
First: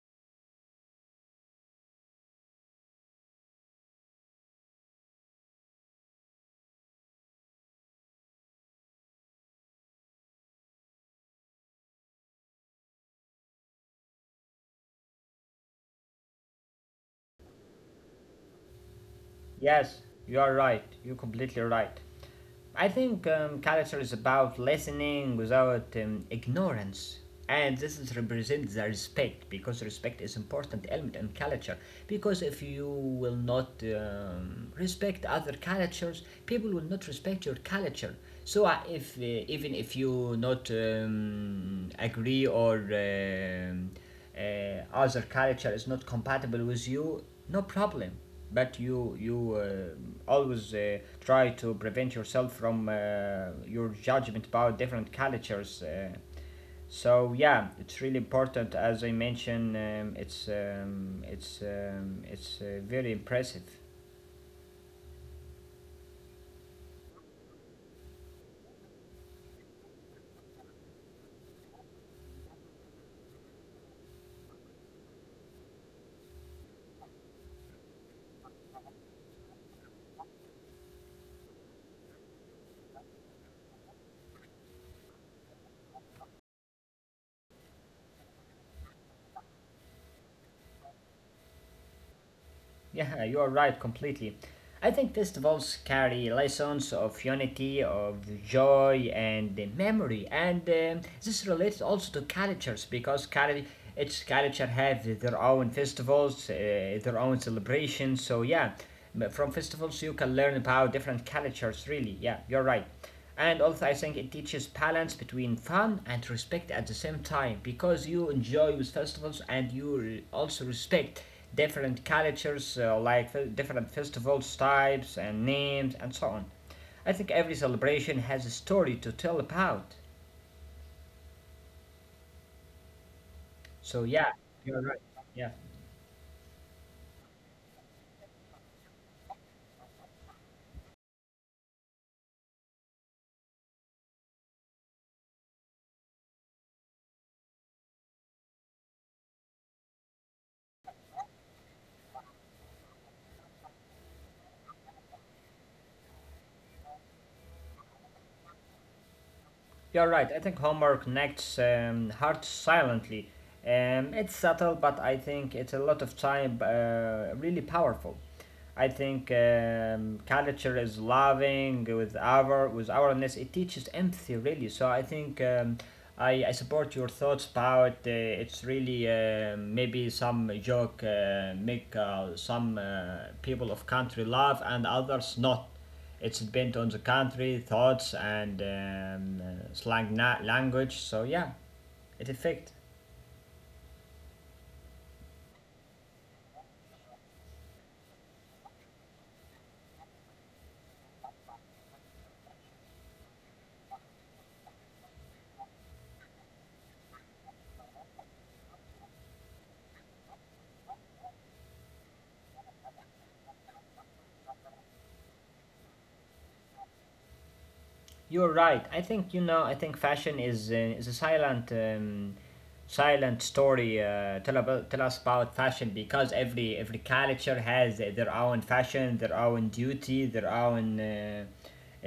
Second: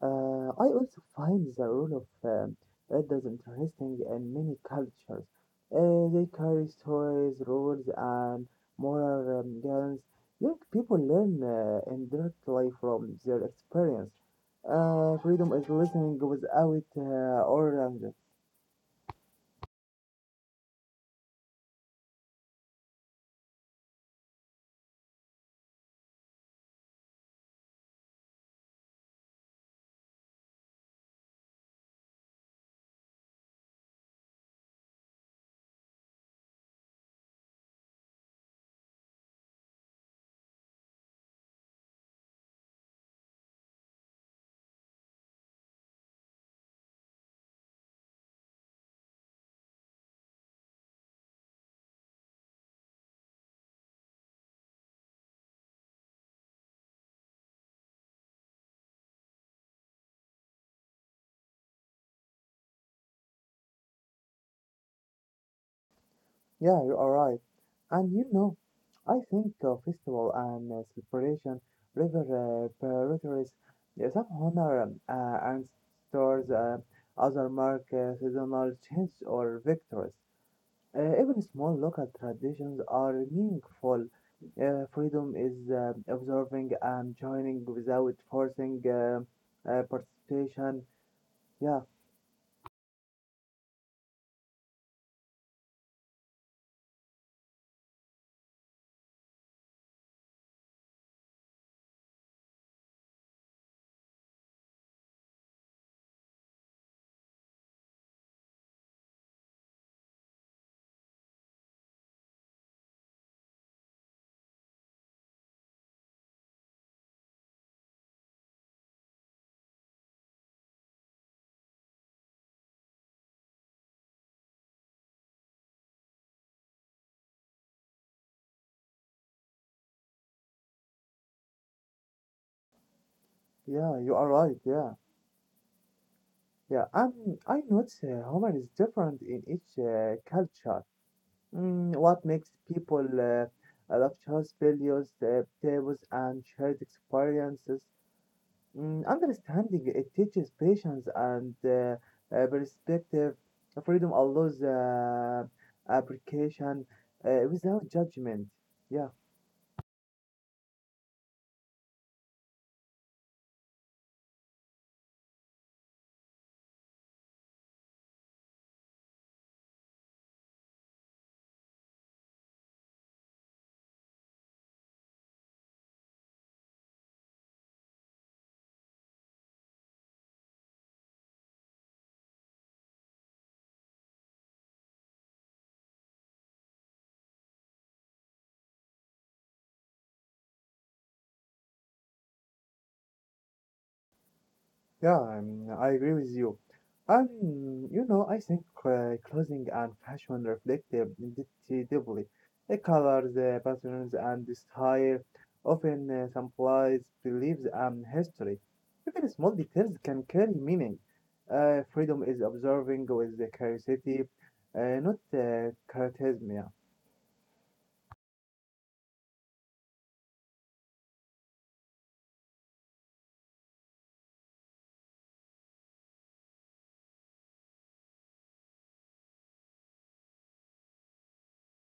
Speaker 2: I also find the role of elders interesting in many cultures. They carry stories, rules, and moral guidance. Young people learn indirectly from their experience. Freedom is listening without order.
Speaker 1: Yes, you are right. You're completely right. I think culture is about listening without ignorance. And this is represents the respect because respect is important element in culture. Because if you will not respect other cultures, people will not respect your culture. So if even if you not agree or other culture is not compatible with you, no problem, but you always try to prevent yourself from your judgment about different cultures. So yeah, it's really important. As I mentioned, it's very impressive.
Speaker 2: Yeah, you are right. And you know, I think festival and celebration river priorities some honor and stores other mark seasonal change or victories. Even small local traditions are meaningful. Freedom is observing and joining without forcing participation. Yeah,
Speaker 1: Yeah, you are right completely. I think festivals carry lessons of unity, of joy, and the memory, and this relates also to cultures because each culture have their own festivals, their own celebrations. So yeah, from festivals you can learn about different cultures. Really, yeah, you're right. And also, I think it teaches balance between fun and respect at the same time because you enjoy with festivals and you also respect different cultures, like different festivals, types, and names, and so on. I think every celebration has a story to tell about.
Speaker 2: yeah,
Speaker 1: So,
Speaker 2: you are
Speaker 1: yeah,
Speaker 2: right.
Speaker 1: you're
Speaker 2: Yeah.
Speaker 1: right. Yeah.
Speaker 2: Yeah, I notice humor is different in each culture. Mm, what makes people love shows, videos, tables, and shared experiences? Mm, understanding it teaches patience and perspective. Freedom allows application without judgment. Yeah.
Speaker 1: You're right. I think Homer connects hearts silently. It's subtle, but I think it's a lot of time really powerful. I think culture is loving with our with awareness. It teaches empathy really. So I think I support your thoughts about it's really maybe some joke make some people of country laugh and others not. It's depend on the country, thoughts, and slang language. So yeah, it affect.
Speaker 2: Yeah, I agree with you. Um, I think clothing and fashion reflect their identity deeply. The colors, the patterns, and the style often symbolize beliefs and history. Even small details can carry meaning. Freedom is observing with the curiosity, not criticism.
Speaker 1: You're right. I think you know. I think fashion is a silent. Silent story tell us about fashion because every culture has their own fashion, their own duty, their own uh,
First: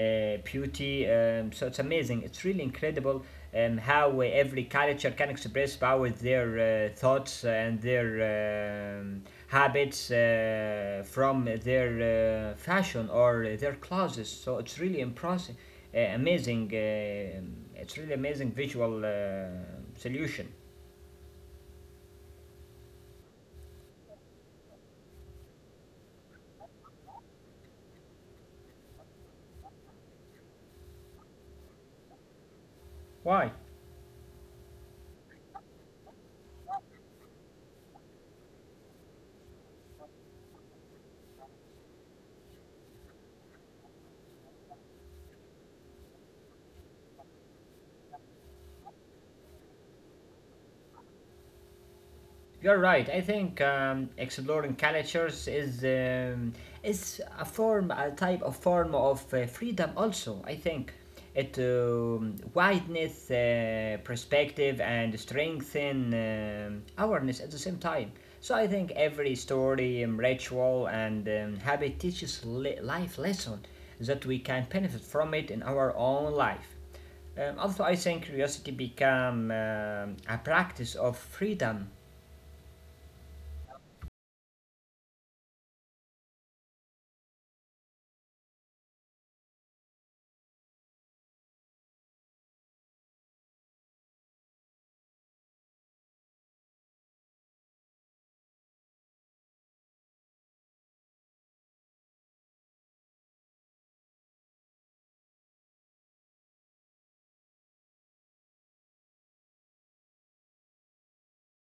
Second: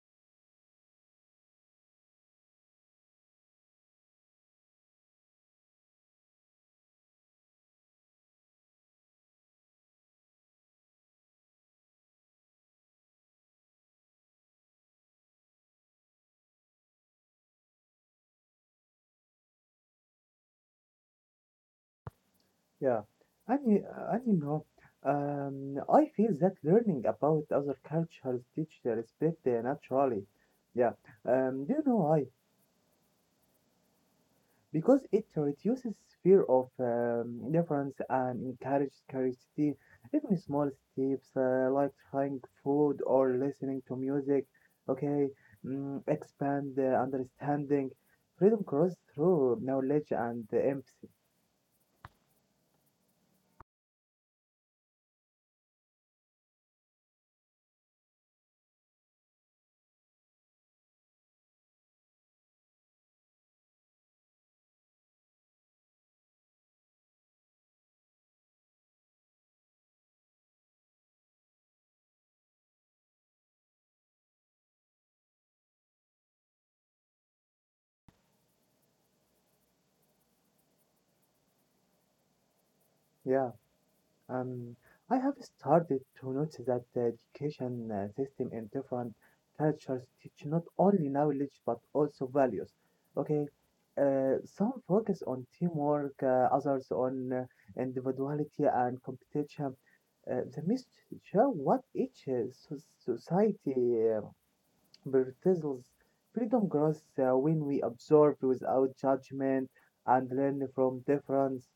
Speaker 1: uh, beauty. So it's amazing, it's really incredible. How every culture can express about their thoughts and their habits from their fashion or their clothes. So it's really impressive, amazing. It's really amazing visual solution.
Speaker 2: Yeah, and you, and you know, I feel that learning about other cultures teach the respect naturally. Yeah, do you know why?
Speaker 1: Why?
Speaker 2: Because it reduces fear of difference and encourages curiosity. Even small steps like trying food or listening to music, okay, mm, expand the understanding. Freedom grows through knowledge and empathy.
Speaker 1: You're right. I think exploring cultures is a form, a type of form of freedom. Also, I think it widens perspective and strengthen awareness at the same time. So I think every story, ritual, and habit teaches life lesson that we can benefit from it in our own life. Also, I think curiosity become a practice of freedom.
Speaker 2: Yeah. Um, I have started to notice that the education system in different cultures teach not only knowledge but also values. Okay, some focus on teamwork, others on individuality and competition. The myths show what each society prioritizes. Freedom grows when we observe without judgment and learn from difference.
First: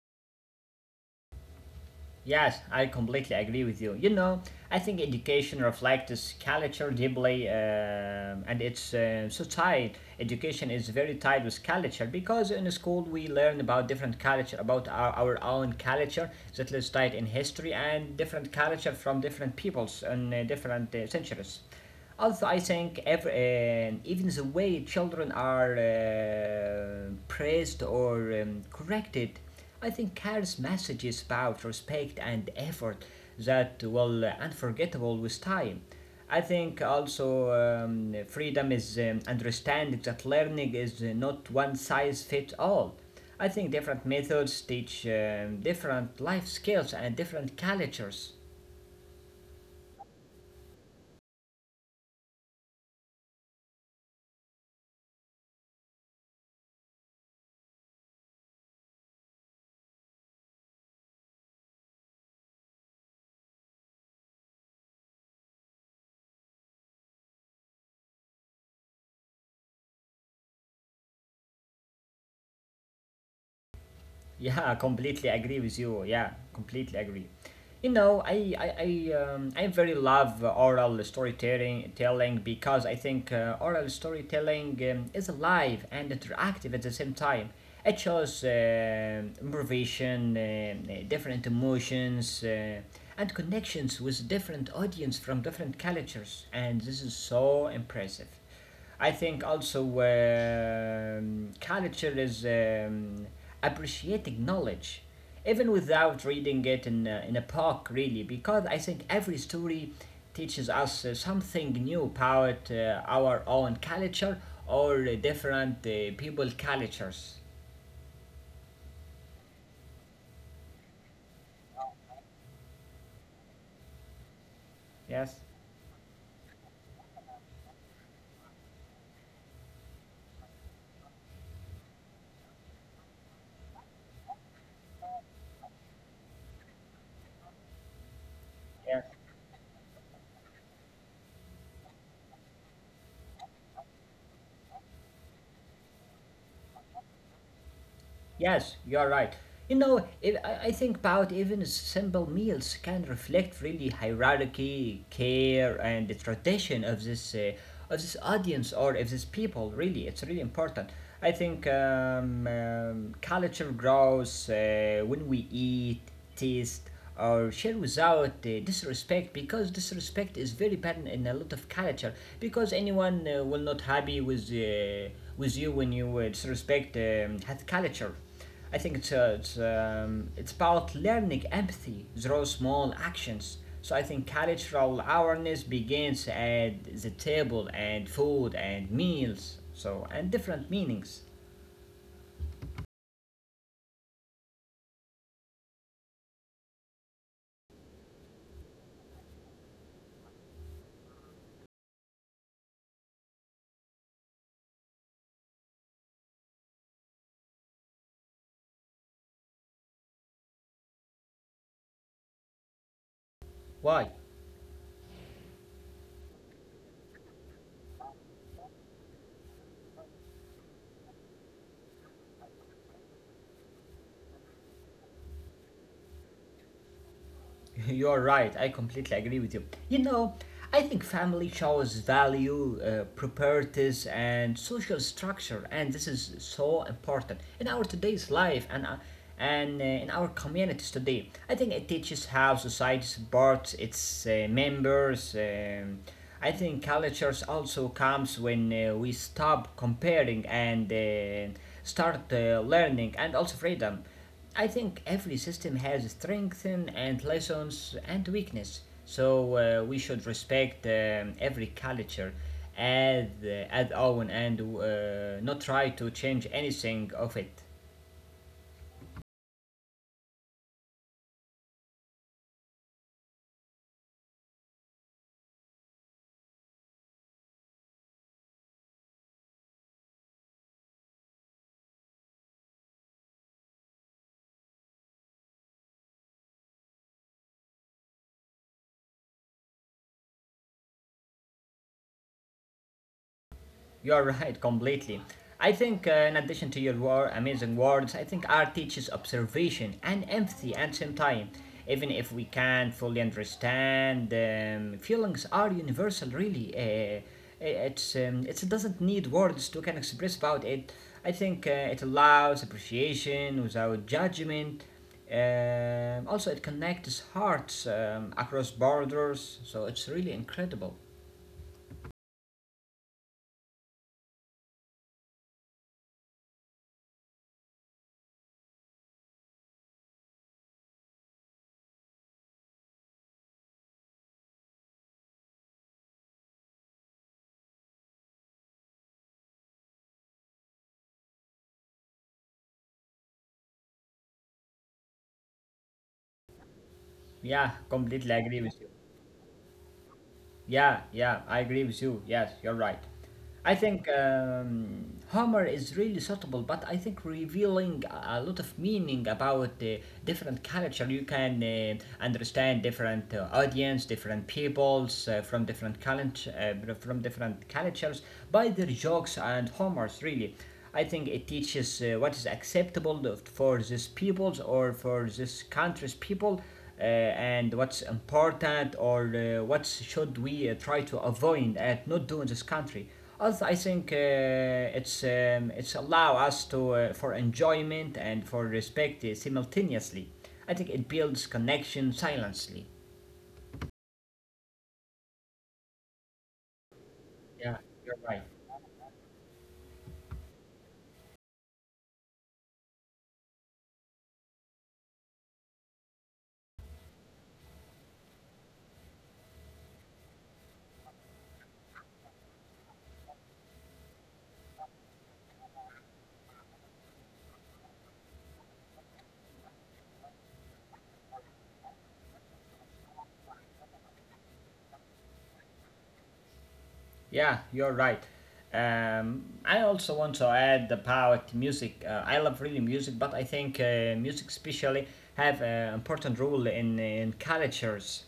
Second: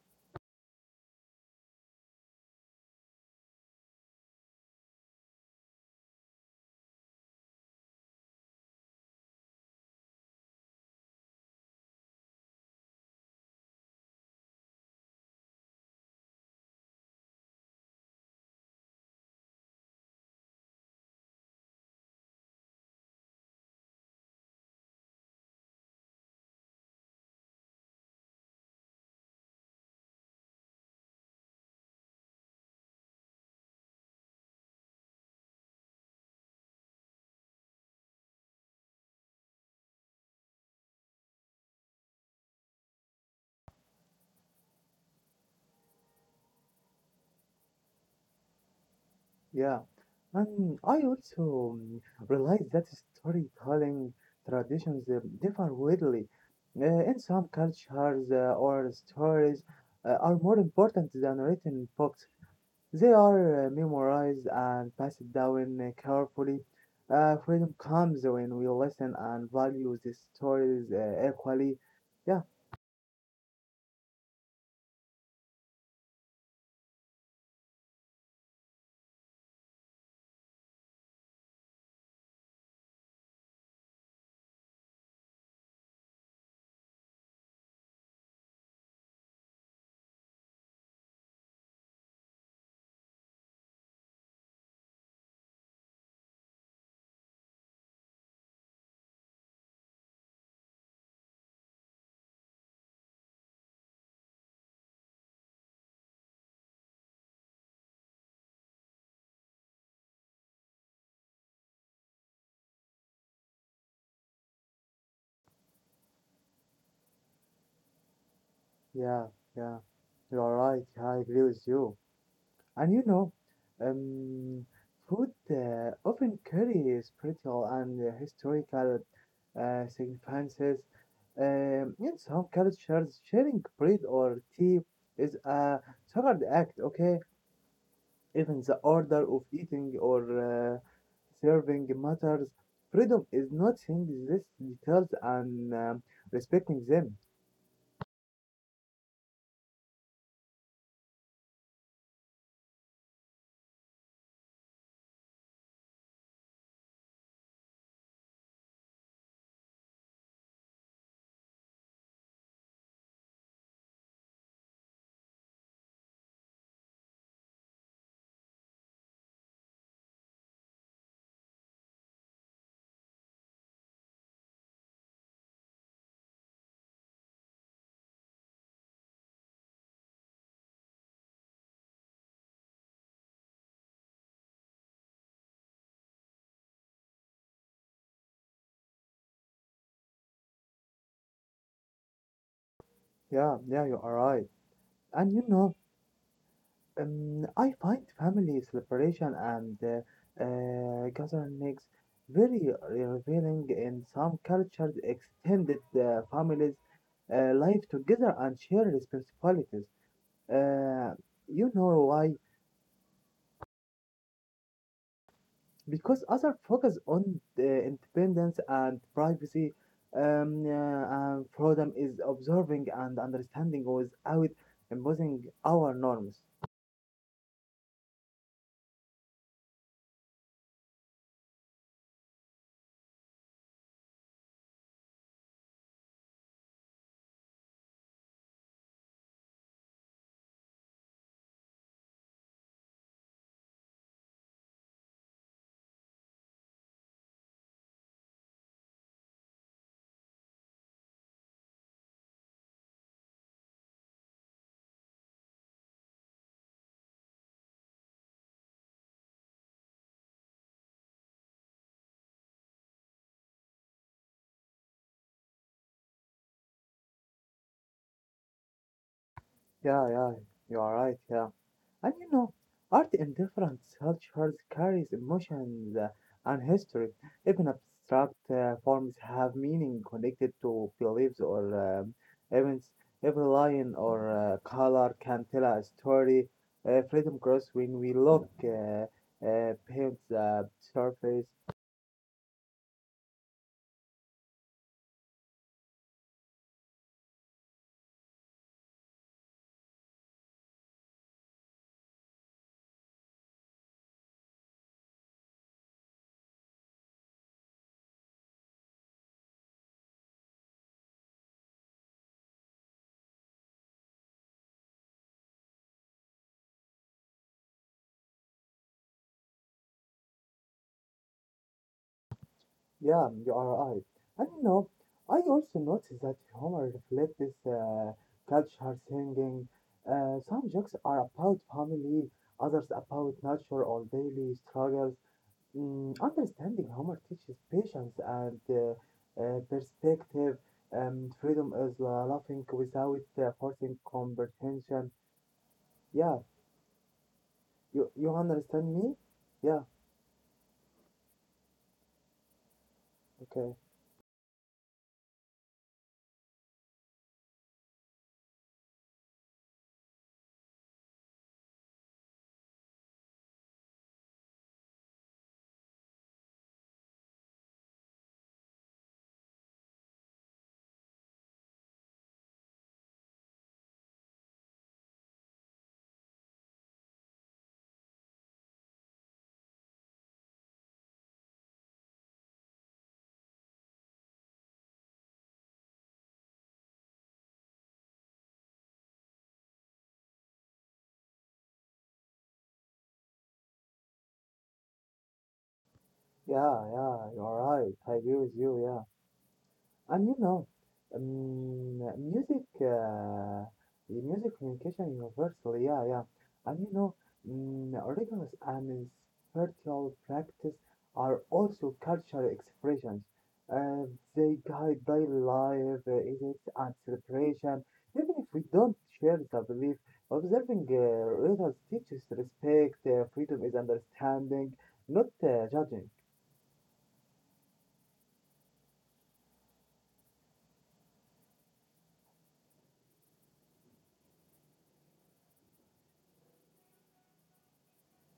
Speaker 1: Yes, I completely agree with you. You know, I think education reflects culture deeply, and it's so tied. Education is very tied with culture because in school we learn about different culture, about our own culture that is tied in history and different culture from different peoples and different centuries. Also, I think every, and even the way children are praised or corrected, I think carries messages about respect and effort that will unforgettable with time. I think also freedom is understanding that learning is not one size fits all. I think different methods teach different life skills and different cultures.
Speaker 2: Yeah, and I also realized that storytelling traditions differ widely. Uh, in some cultures, or stories are more important than written books. They are memorized and passed down carefully. Freedom comes when we listen and value the stories equally. Yeah,
Speaker 1: Yeah, completely agree with you. Yeah, completely agree. You know, I very love oral storytelling telling because I think oral storytelling is alive and interactive at the same time. It shows improvisation, different emotions, and connections with different audience from different cultures, and this is so impressive. I think also culture is appreciating knowledge, even without reading it in in a book, really, because I think every story teaches us something new about our own culture or different people cultures.
Speaker 2: yeah, yeah. You are right. I agree with you. And um, food
Speaker 1: Yes.
Speaker 2: often carries spiritual and historical significances. In some cultures, sharing bread or tea is a sacred act, okay? Even the
Speaker 1: Yeah.
Speaker 2: order of eating or serving matters. Freedom is not seeing these details and respecting them.
Speaker 1: Yes, you're right. You know, I think about even simple meals can reflect really hierarchy, care, and the tradition of this audience or of this people. Really, it's really important. I think culture grows when we eat, taste, or share without disrespect because disrespect is very bad in a lot of culture because anyone will not happy with you when you disrespect that culture. I think it's it's about learning empathy through small actions. So I think cultural awareness begins at the table and food and meals, so and different meanings.
Speaker 2: Yeah, yeah, you are right. And you know, I find family celebration and gatherings very revealing in some cultures. Extended families live together and share responsibilities. Uh, you know why?
Speaker 1: Why?
Speaker 2: Because others focus on the independence and privacy. And freedom is observing and understanding without imposing our norms.
Speaker 1: You are right. I completely agree with you. You know, I think family shows value, properties, and social structure, and this is so important in our today's life and in our communities today. I think it teaches how society supports its members. I think cultures also comes when we stop comparing and start learning, and also freedom. I think every system has strengths and lessons and weakness, so we should respect every culture as own and not try to change anything of it.
Speaker 2: Yeah, yeah, you are right. Yeah. And you know, art in different cultures carries emotions and history. Even abstract forms have meaning connected to beliefs or events. Every line or color can tell a story. Freedom grows when we look paint the surface.
Speaker 1: You're right, completely. I think, in addition to your war, amazing words, I think art teaches observation and empathy at the same time. Even if we can't fully understand, feelings are universal, really. It's, it doesn't need words to can express about it. I think it allows appreciation without judgment. Also, it connects hearts across borders, so it's really incredible.
Speaker 2: Yeah, you are right. And you know, I also noticed that humor reflects this culture singing. Some jokes are about family, others about nature or daily struggles. Mm, understanding humor teaches patience and perspective. Freedom is laughing without forcing comprehension. Yeah,
Speaker 1: Yeah,
Speaker 2: you
Speaker 1: completely
Speaker 2: you
Speaker 1: agree with you.
Speaker 2: understand me? Yeah,
Speaker 1: Yeah, yeah, I agree with you. Yes, you're right.
Speaker 2: okay.
Speaker 1: I think humor is really suitable, but I think revealing a lot of meaning about the different culture. You can understand different audience, different peoples from different culture, from different cultures by their jokes and humors. Really, I think it teaches what is acceptable for these peoples or for this country's people and what's important or what should we try to avoid and not do in this country. Also, I think it's allow us to for enjoyment and for respect simultaneously. I think it builds connection silently.
Speaker 2: Yeah, yeah, you are
Speaker 1: Yeah,
Speaker 2: right. I
Speaker 1: you're
Speaker 2: agree
Speaker 1: right.
Speaker 2: with you. Yeah. And um, music, the music communication universally, yeah, yeah. And you know, rigorous and spiritual practice are also cultural expressions. Uh, they guide daily life, ethics, and celebration. Even if we don't share the belief, observing rituals teaches respect. Uh, freedom is understanding, not judging.
Speaker 1: Yeah, you're right. I also want to add about music. I love really music, but I think music especially have an important role in cultures.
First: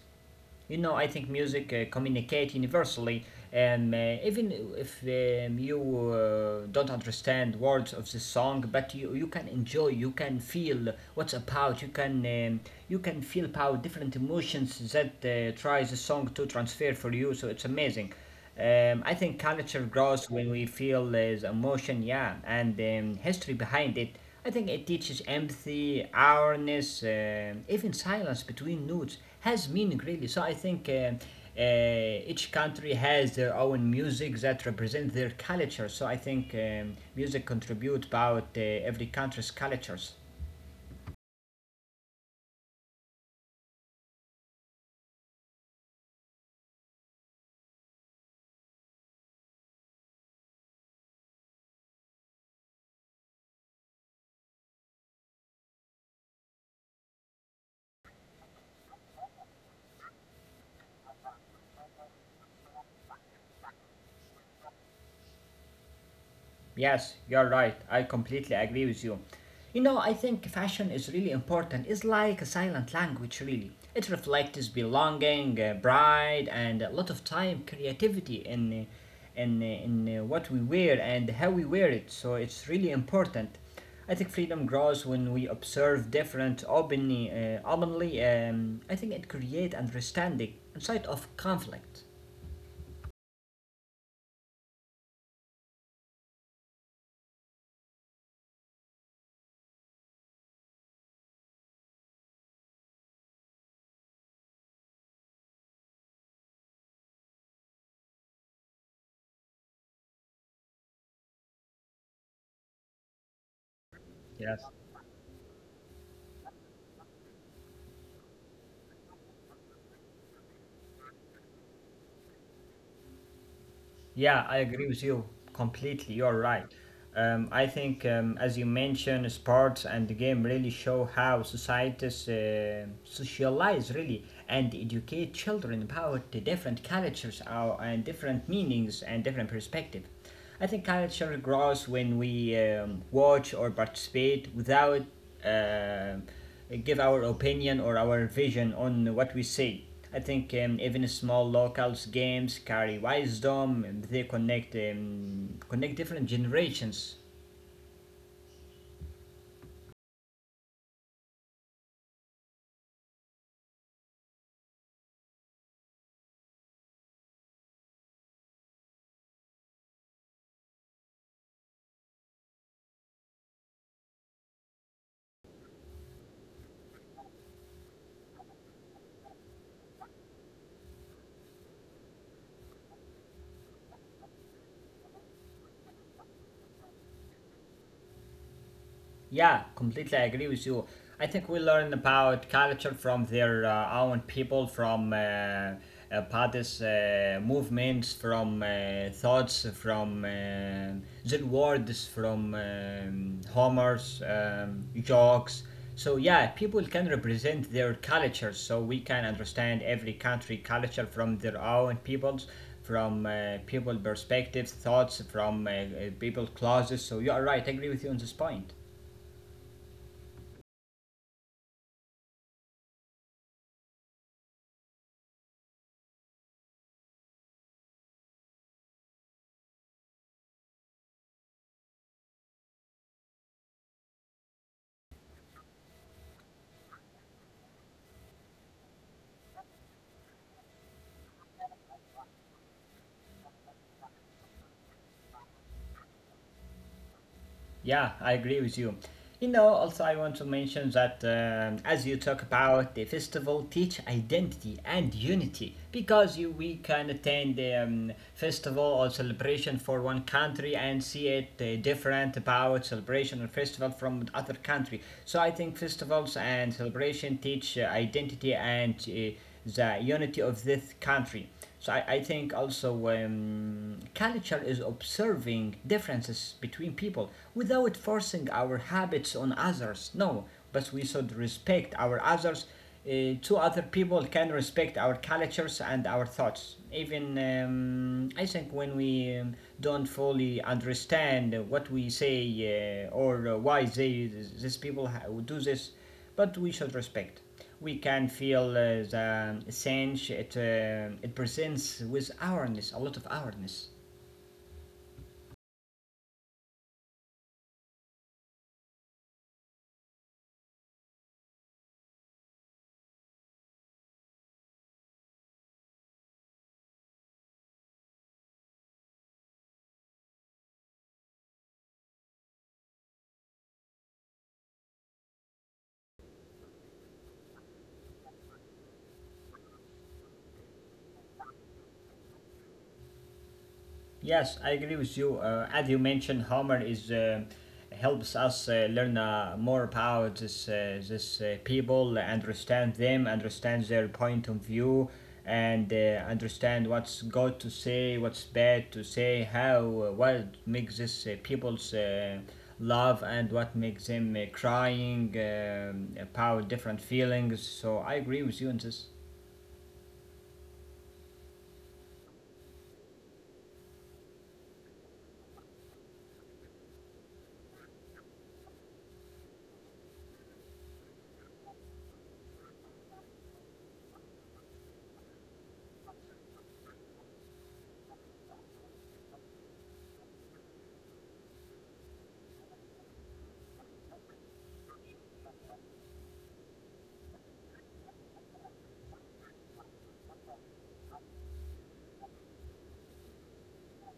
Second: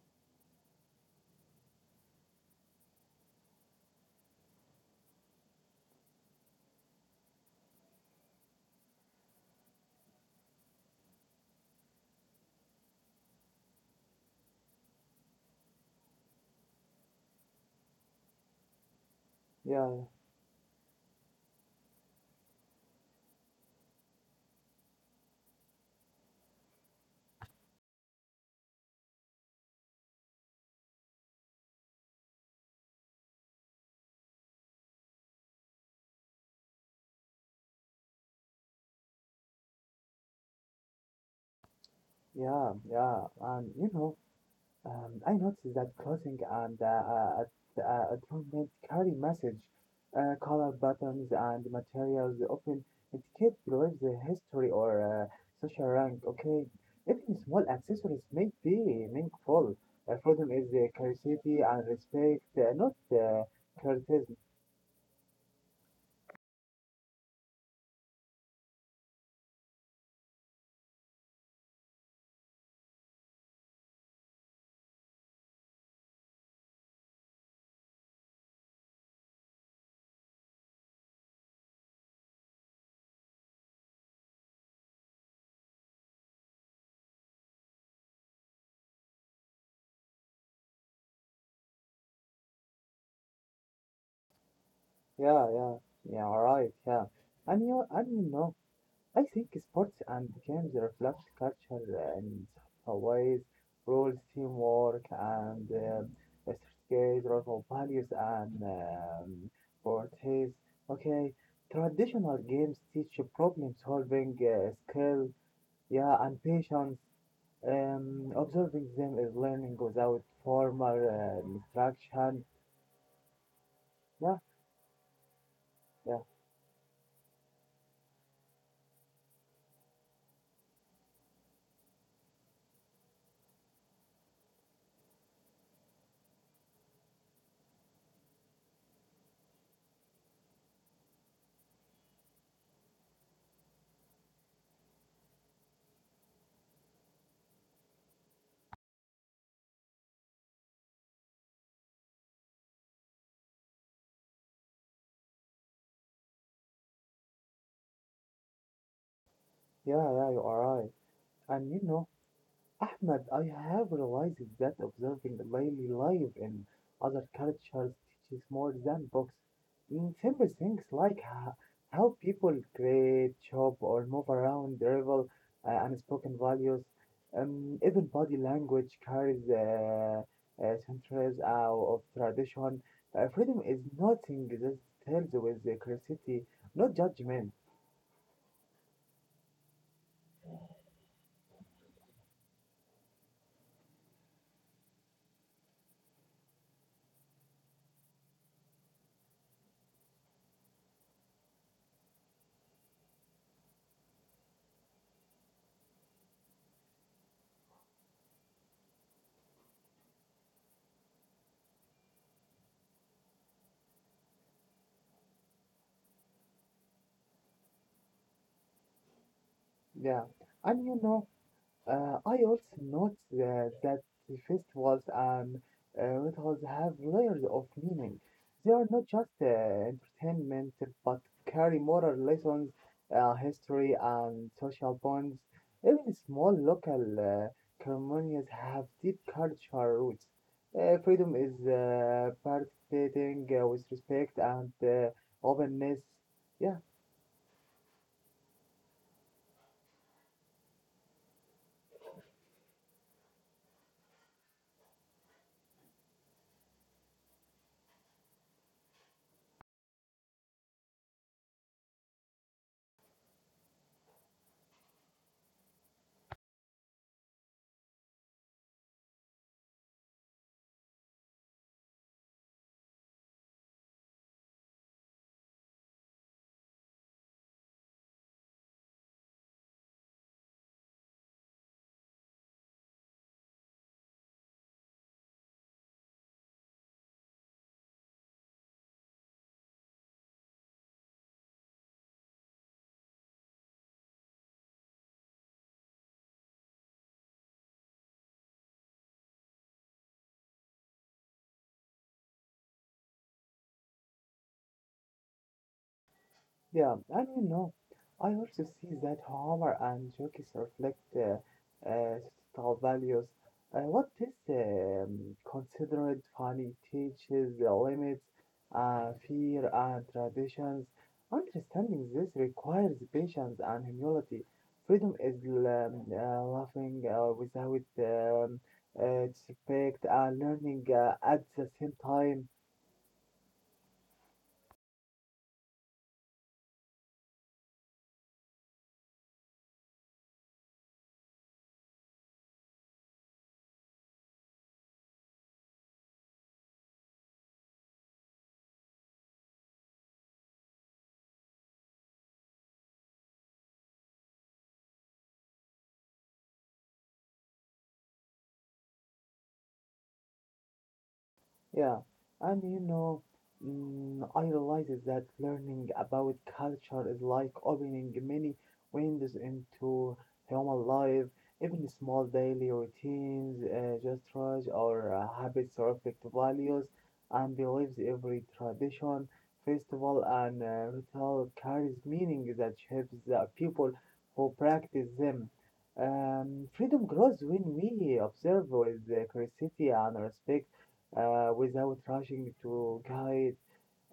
Speaker 1: You know, I think music communicate universally, even if you don't understand words of the song, but you can enjoy, you can feel what's about, you can feel about different emotions that tries the song to transfer for you. So it's amazing. I think culture
Speaker 2: Yeah,
Speaker 1: grows when we feel emotion, yeah, and history behind it. I think it teaches empathy, awareness, even silence between notes has meaning really. So I think each country has their own music that represents their culture. So I think music contribute about every country's cultures.
Speaker 2: yeah, yeah. And you know, I noticed that clothing and adornments carry message. Color buttons and materials often indicate beliefs, history, or social rank. Okay, even small accessories may be meaningful. Freedom is curiosity and respect, not criticism.
Speaker 1: Yes, you're right. I completely agree with you. You know, I think fashion is really important. It's like a silent language, really. It reflects belonging, pride, and a lot of time, creativity in what we wear and how we wear it. So it's really important. I think freedom grows when we observe different openly. I think it creates understanding inside of conflict.
Speaker 2: Yeah, yeah, yeah. All right, yeah. And you know, I think sports and games reflect culture in some ways, rules, teamwork, and strategic values and priorities. Okay, traditional games teach problem solving
Speaker 1: Yes.
Speaker 2: skill, yeah, and patience. Observing them is learning without formal instruction. Yeah,
Speaker 1: Yeah, I agree with you completely.
Speaker 2: yeah,
Speaker 1: You're right. I think, as you mentioned, sports and the game really show how societies socialize really and educate children about the different cultures and different meanings and different perspective. I think culture grows when we watch or participate without uh, give our opinion or our vision on what we see. I think even small locals games carry wisdom. And They connect connect different generations.
Speaker 2: yeah, yeah, you are right. And you know, Ahmed, I have realized that observing daily life in other cultures teaches more than books. In simple things like how people create, shop, or move around, revel unspoken values. Even body language carries centuries of tradition. Freedom is nothing that tells with the curiosity, not judgment.
Speaker 1: Yeah, completely agree with you. I think we learn about culture from their own people, from about this movements, from thoughts, from their words, from homers, jokes. So yeah, people can represent their cultures, so we can understand every country culture from their own peoples, from people perspectives, thoughts, from people clauses. So you are right. I agree with you on this point.
Speaker 2: Yeah, and you know. I also note that the festivals and rituals have layers of meaning. They are not just entertainment, but carry moral lessons, history, and social bonds. Even small local ceremonies have deep cultural roots. Freedom is participating with respect and openness. Yeah.
Speaker 1: Yeah, I agree with you. You know, also I want to mention that as you talk about the festival, teach identity and unity because you we can attend the festival or celebration for one country and see it different about celebration or festival from other country. So I think festivals and celebration teach identity and the unity of this country. So I think also culture is observing differences between people without forcing our habits on others. No, but we should respect our others. Two other people can respect our cultures and our thoughts. Even I think when we don't fully understand what we say or why they, these people do this, but we should respect. We can feel the sense it presents with awareness, a lot of awareness.
Speaker 2: Yeah, and you know, I also see that humor and jokes reflect uh, societal values. What is considered funny teaches the limits, fear, and traditions. Understanding this requires patience and humility. Freedom is laughing without disrespect and learning at the same time.
Speaker 1: Yes, I agree with you. As you mentioned, Homer is helps us learn more about this people, understand them, understand their point of view, and understand what's good to say, what's bad to say, how what makes this people's love and what makes them crying about different feelings. So I agree with you on this.
Speaker 2: Yeah, and you know, mm, I realizes that learning about culture is like opening many windows into human life. Even small daily routines, gestures, or habits reflect values and beliefs. Every tradition, festival, and ritual carries meaning that shapes the people who practice them. Freedom grows when we observe with curiosity and respect without rushing to guide,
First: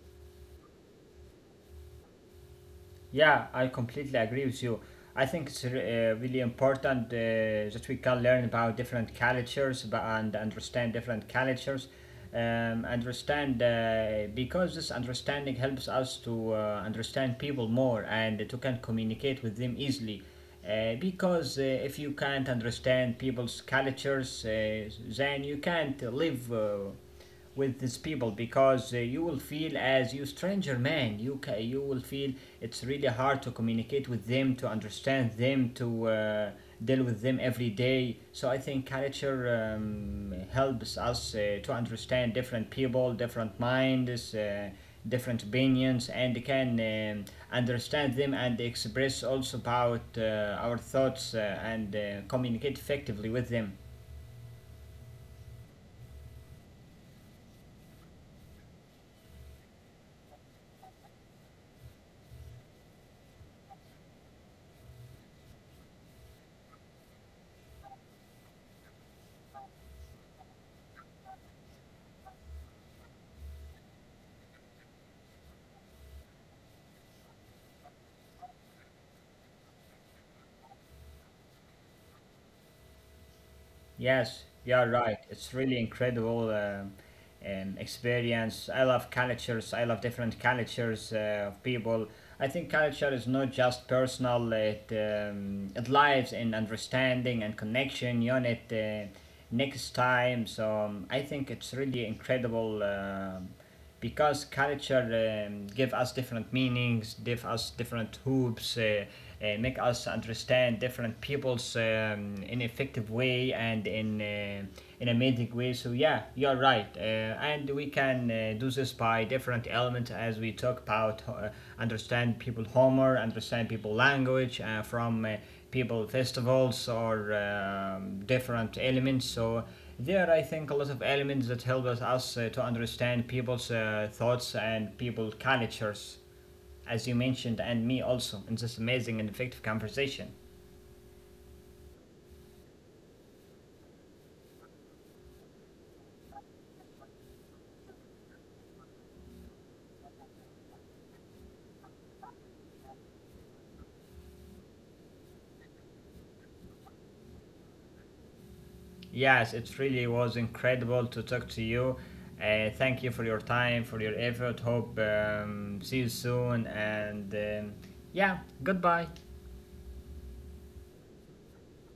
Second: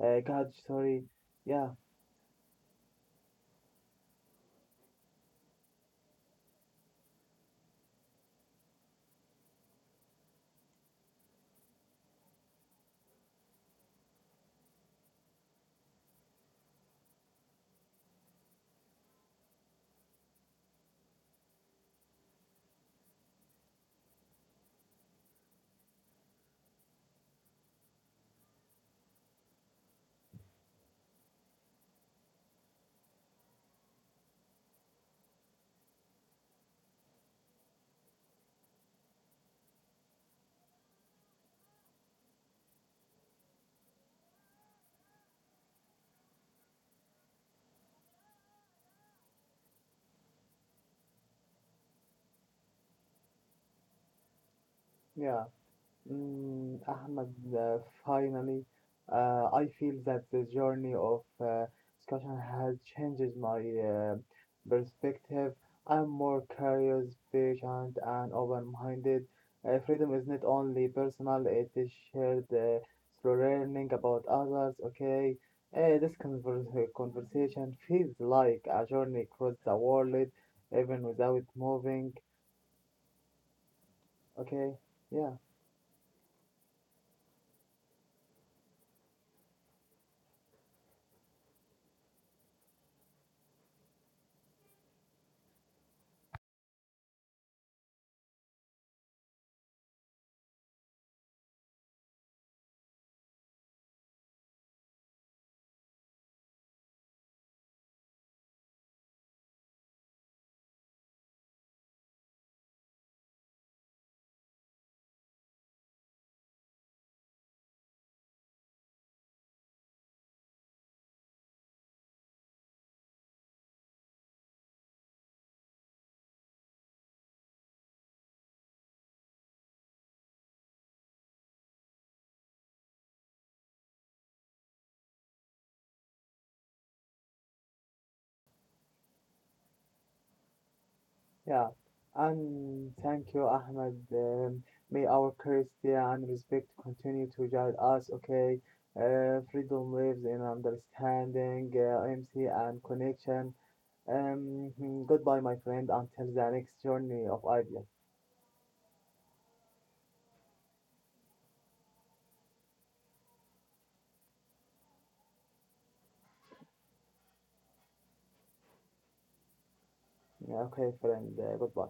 Speaker 2: God, sorry. Yeah,
Speaker 1: Yeah, I completely agree with you. I think it's really important that we can learn about different cultures and understand different cultures. Understand Because this understanding helps us to understand people more and to can communicate with them easily. Because if you can't understand people's cultures, then you can't live. With these people because you will feel as you stranger man, you will feel it's really hard to communicate with them, to understand them, to deal with them every day. So I think culture helps us to understand different people, different minds, different opinions, and can understand them and express also about our thoughts and communicate effectively with them.
Speaker 2: yeah. Mm, Ahmed, finally, I feel that the journey of discussion has changed my perspective. I'm more curious, patient, and open-minded. Freedom is not only personal; it is shared through learning about others. Okay, this conversation feels like a journey across the world, even without moving.
Speaker 1: Yes,
Speaker 2: Okay,
Speaker 1: you're right.
Speaker 2: yeah.
Speaker 1: It's really incredible experience. I love cultures. I love different cultures of people. I think culture is not just personal. It lives in understanding and connection. Unit next time. So I think it's really incredible. Because culture give us different meanings, give us different hoops, make us understand different peoples in an effective way and in amazing way. So yeah, you're right, and we can do this by different elements as we talk about understand people humor, understand people language from. People festivals or different elements. So there I think a lot of elements that help us to understand people's thoughts and people cultures as you mentioned, and me also in this amazing and effective conversation.
Speaker 2: Yeah, and thank you, Ahmed. May our curiosity and respect continue to guide us, okay? Freedom lives in understanding, empathy, and connection. Goodbye, my friend, until the next journey of ideas.
Speaker 1: Yes, it really was incredible to talk to you. Thank you for your time, for your effort. Hope see you soon, and yeah, goodbye.
Speaker 2: Yeah, okay, friend, goodbye.